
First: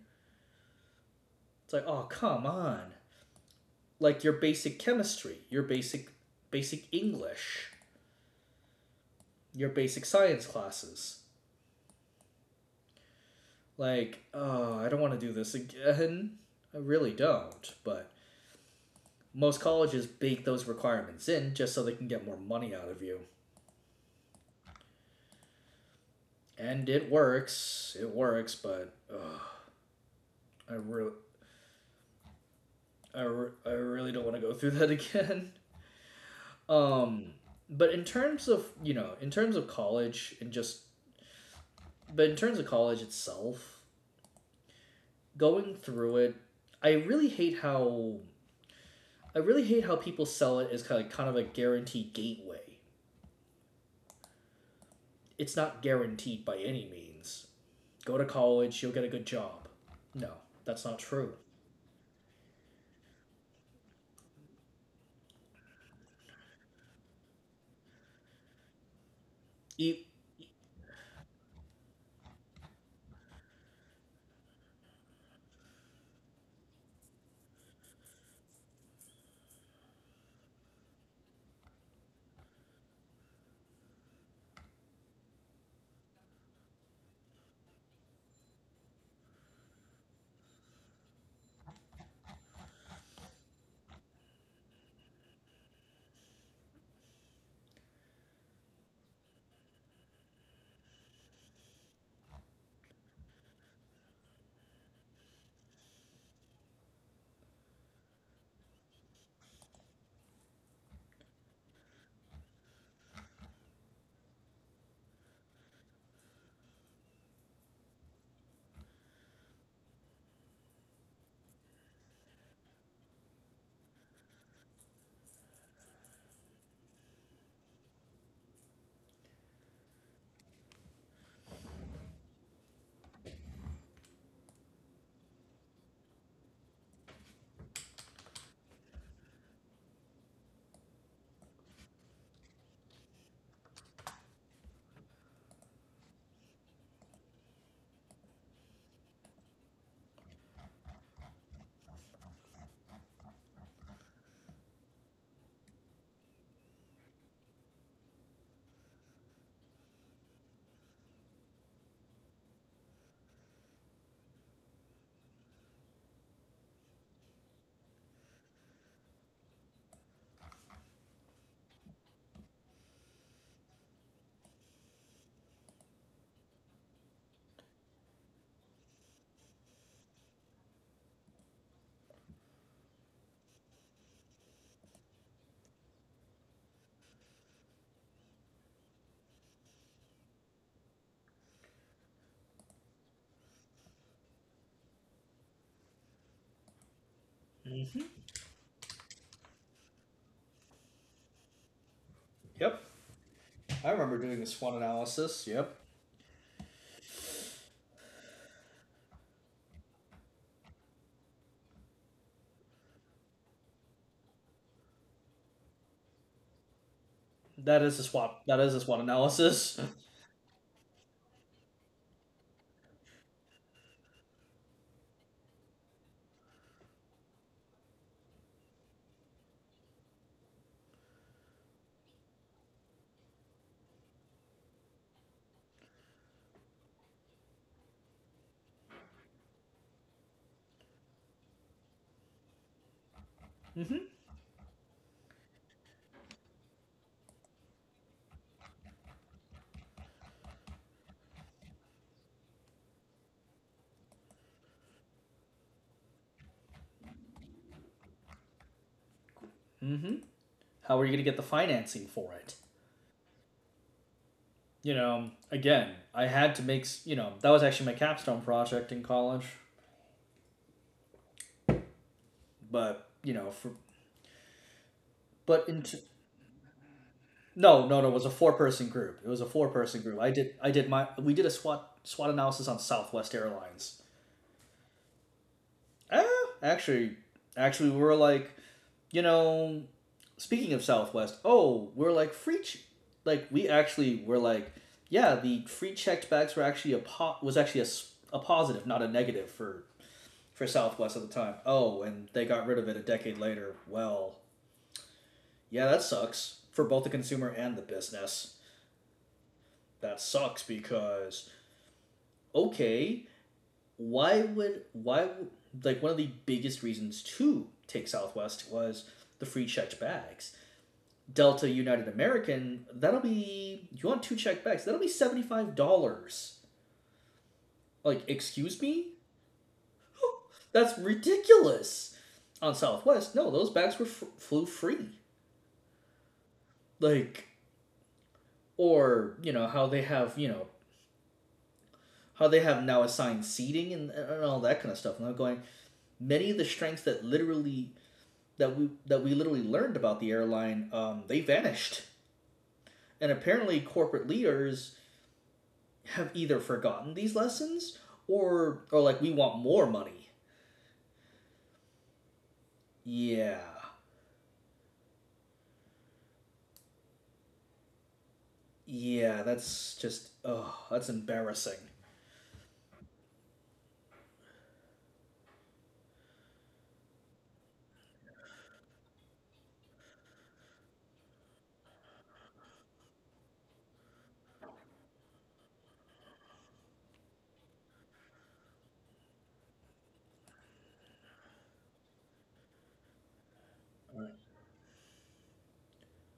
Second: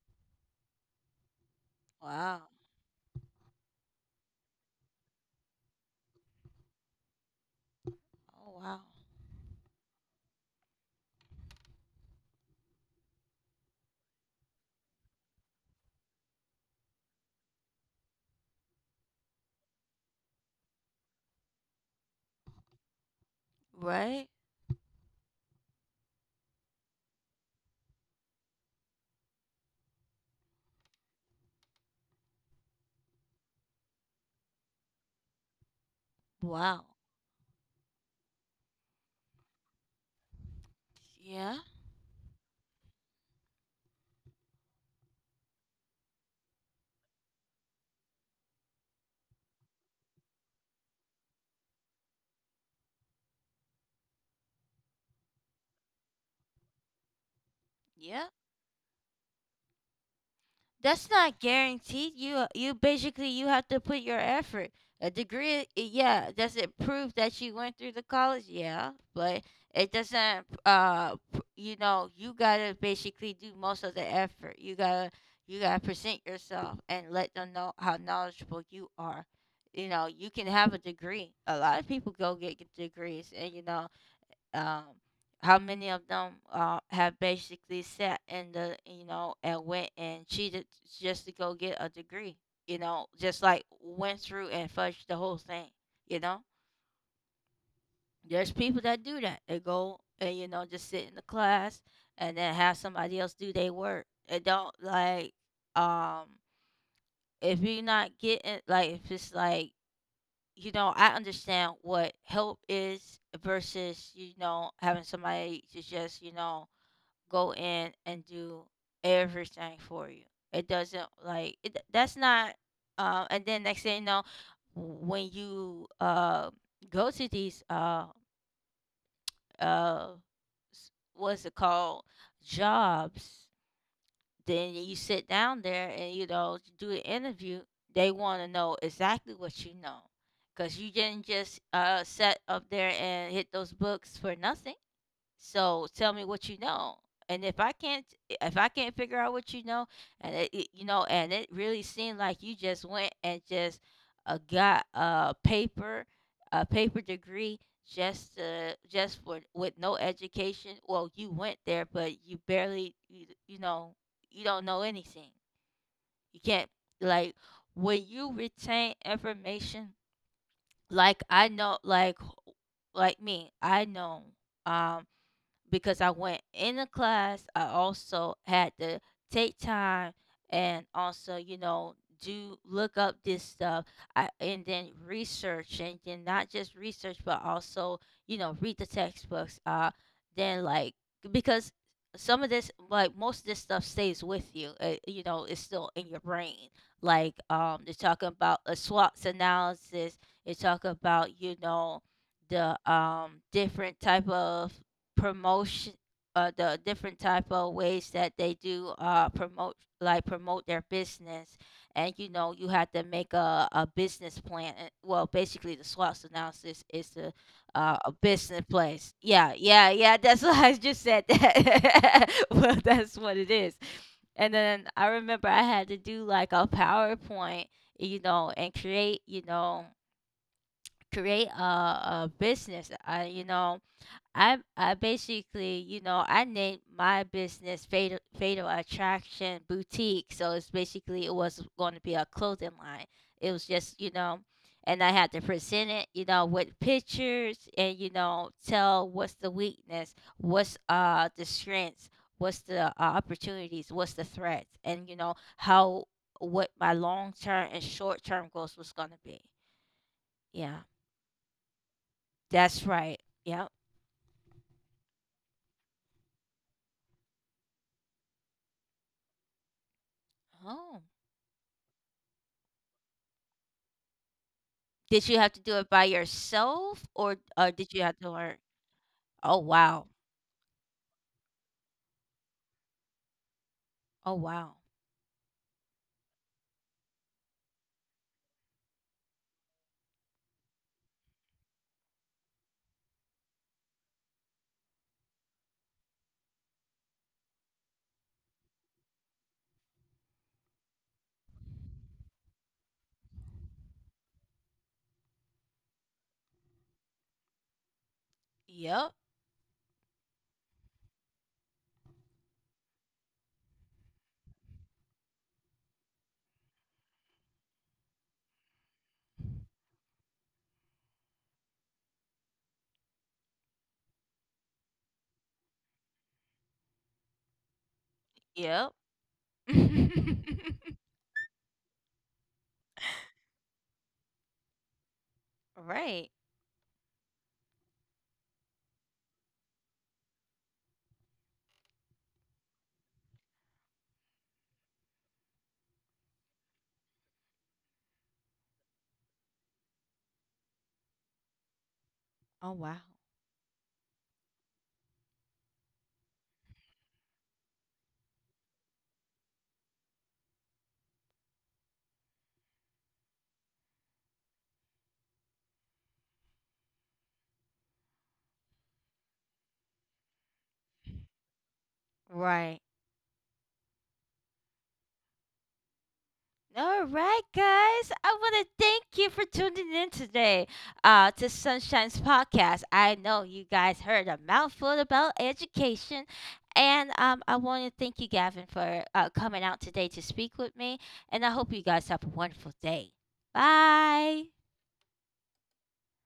Speaker 2: It's like, oh,
Speaker 1: Wow.
Speaker 2: come on. Like your basic chemistry, your basic basic English,
Speaker 1: Oh, wow.
Speaker 2: your basic science classes. Like, oh, I don't want to do this again. I really don't, but most colleges bake those requirements in just so they can get more money out of you.
Speaker 1: Right?
Speaker 2: And it works. It works, but ugh. I really, I really don't want to go through that again.
Speaker 1: Wow.
Speaker 2: Um, but in terms of you know, in terms of college and just,
Speaker 1: Yeah.
Speaker 2: but in terms of college itself, going through it, I really hate how I really hate how people sell it as kind of a guaranteed gateway. It's not guaranteed by any means. Go to
Speaker 1: Yeah.
Speaker 2: college, you'll get a good job. No, that's not
Speaker 1: That's
Speaker 2: true.
Speaker 1: not guaranteed. You you basically, you have to put your effort. A degree, yeah, does it prove that you went through the college? Yeah, but it
Speaker 2: E-
Speaker 1: doesn't. You know, you gotta basically do most of the effort. You gotta present yourself and let them know how knowledgeable you are. You know, you can have a degree. A lot of people go get degrees, and um, how many of them have basically sat in the, you know, and went and cheated just to go get a degree, you know, just like went through and fudged the whole thing, you know. There's people that do that. They go and, you know, just sit in the class and then have somebody else do their work. It don't like, um if you're not getting, like if it's like, you know, I understand what help is versus, you know, having somebody to just, you know, go in and do everything for you. It doesn't like it, that's not. And then next thing you know, when you go to these uh what's it called, jobs, then you sit down there and, you know, do the interview. They want to know exactly what you know, cause you didn't just set up there and hit those books for nothing. So tell me what you know. And if I can't figure out what you know, and you know, and it really seemed like you just went and just got a paper, a paper degree, just to, just for, with no education. Well, you went there but you know, you don't know anything. You can't, like, when you retain information, like I know like like me, I know, um because I went in the class. I also had to take time and also, you know, do look up this stuff I, and then research, and then not just research, but also, you know, read the textbooks. Then like, because some of this, like most of this stuff, stays with you. It, you know, it's still in your brain. Like they're
Speaker 2: Mhm.
Speaker 1: talking about a SWOT analysis. They talk about, you know,
Speaker 2: Yep,
Speaker 1: the
Speaker 2: I
Speaker 1: different
Speaker 2: remember
Speaker 1: type
Speaker 2: doing the SWOT
Speaker 1: of
Speaker 2: analysis. Yep,
Speaker 1: promotion, the different type of ways that they do promote, like promote their business. And you know you have to make a business plan and- well basically the SWOT analysis is the
Speaker 2: that is a
Speaker 1: a
Speaker 2: SWOT. That
Speaker 1: business
Speaker 2: is a SWOT
Speaker 1: place, yeah,
Speaker 2: analysis.
Speaker 1: yeah, yeah. That's what I just said. That, well, that's what it is. And then I remember I had to do like a PowerPoint, you know, and create, you know, create a business, I, you know, I basically, you know, I named my business Fatal Attraction Boutique. So it's basically it was going to be a clothing line. It was
Speaker 2: Mm-hmm.
Speaker 1: just, you know, and I had to present it, you know, with pictures and, you know, tell what's the weakness, what's the strengths, what's the opportunities, what's the threats, and you know how what my long term and short term goals was going to be.
Speaker 2: Mm-hmm.
Speaker 1: Yeah,
Speaker 2: How are you gonna get the financing for it?
Speaker 1: that's right. Yep.
Speaker 2: You know, again, I had to make that was actually my capstone project in college,
Speaker 1: Oh.
Speaker 2: but you know, for
Speaker 1: Did you have to
Speaker 2: but
Speaker 1: do
Speaker 2: in
Speaker 1: it by yourself, or
Speaker 2: no,
Speaker 1: did
Speaker 2: no,
Speaker 1: you
Speaker 2: no, it
Speaker 1: have
Speaker 2: was a
Speaker 1: to learn?
Speaker 2: four-person group. It was a
Speaker 1: Oh
Speaker 2: four-person
Speaker 1: wow.
Speaker 2: group. I did my, we did a SWOT analysis on Southwest Airlines.
Speaker 1: Oh wow.
Speaker 2: Ah, actually, actually, we were like you know, speaking of Southwest, oh, we're like free, ch- like we actually were like, yeah, the free checked bags were actually a po- was actually a positive, not a negative for Southwest at the time. Oh, and they got rid of it a decade later. Well, yeah, that sucks for both the consumer and the business.
Speaker 1: Yep.
Speaker 2: That sucks because okay, why would- like one of the biggest reasons to take Southwest was the free checked bags. Delta United American, that'll be you want two check bags, that'll be $75. Like, excuse
Speaker 1: Yep.
Speaker 2: me? That's ridiculous. On Southwest, no, those bags were flew free.
Speaker 1: Right.
Speaker 2: Like or, you know, how they have now assigned seating and all that kind of stuff. And I'm going, many of the strengths that literally that we literally learned about the airline, they vanished.
Speaker 1: Oh wow.
Speaker 2: And apparently corporate leaders have either forgotten these lessons or like we want more money. Yeah. Yeah, that's just oh, that's embarrassing.
Speaker 1: Right. All right, guys. I want to thank you for tuning in today to Sunshine's podcast. I know you guys heard a mouthful about education, and I want to thank you, Gavin, for coming out today to speak with me. And I hope you guys have a wonderful day.
Speaker 2: All right.
Speaker 1: Bye.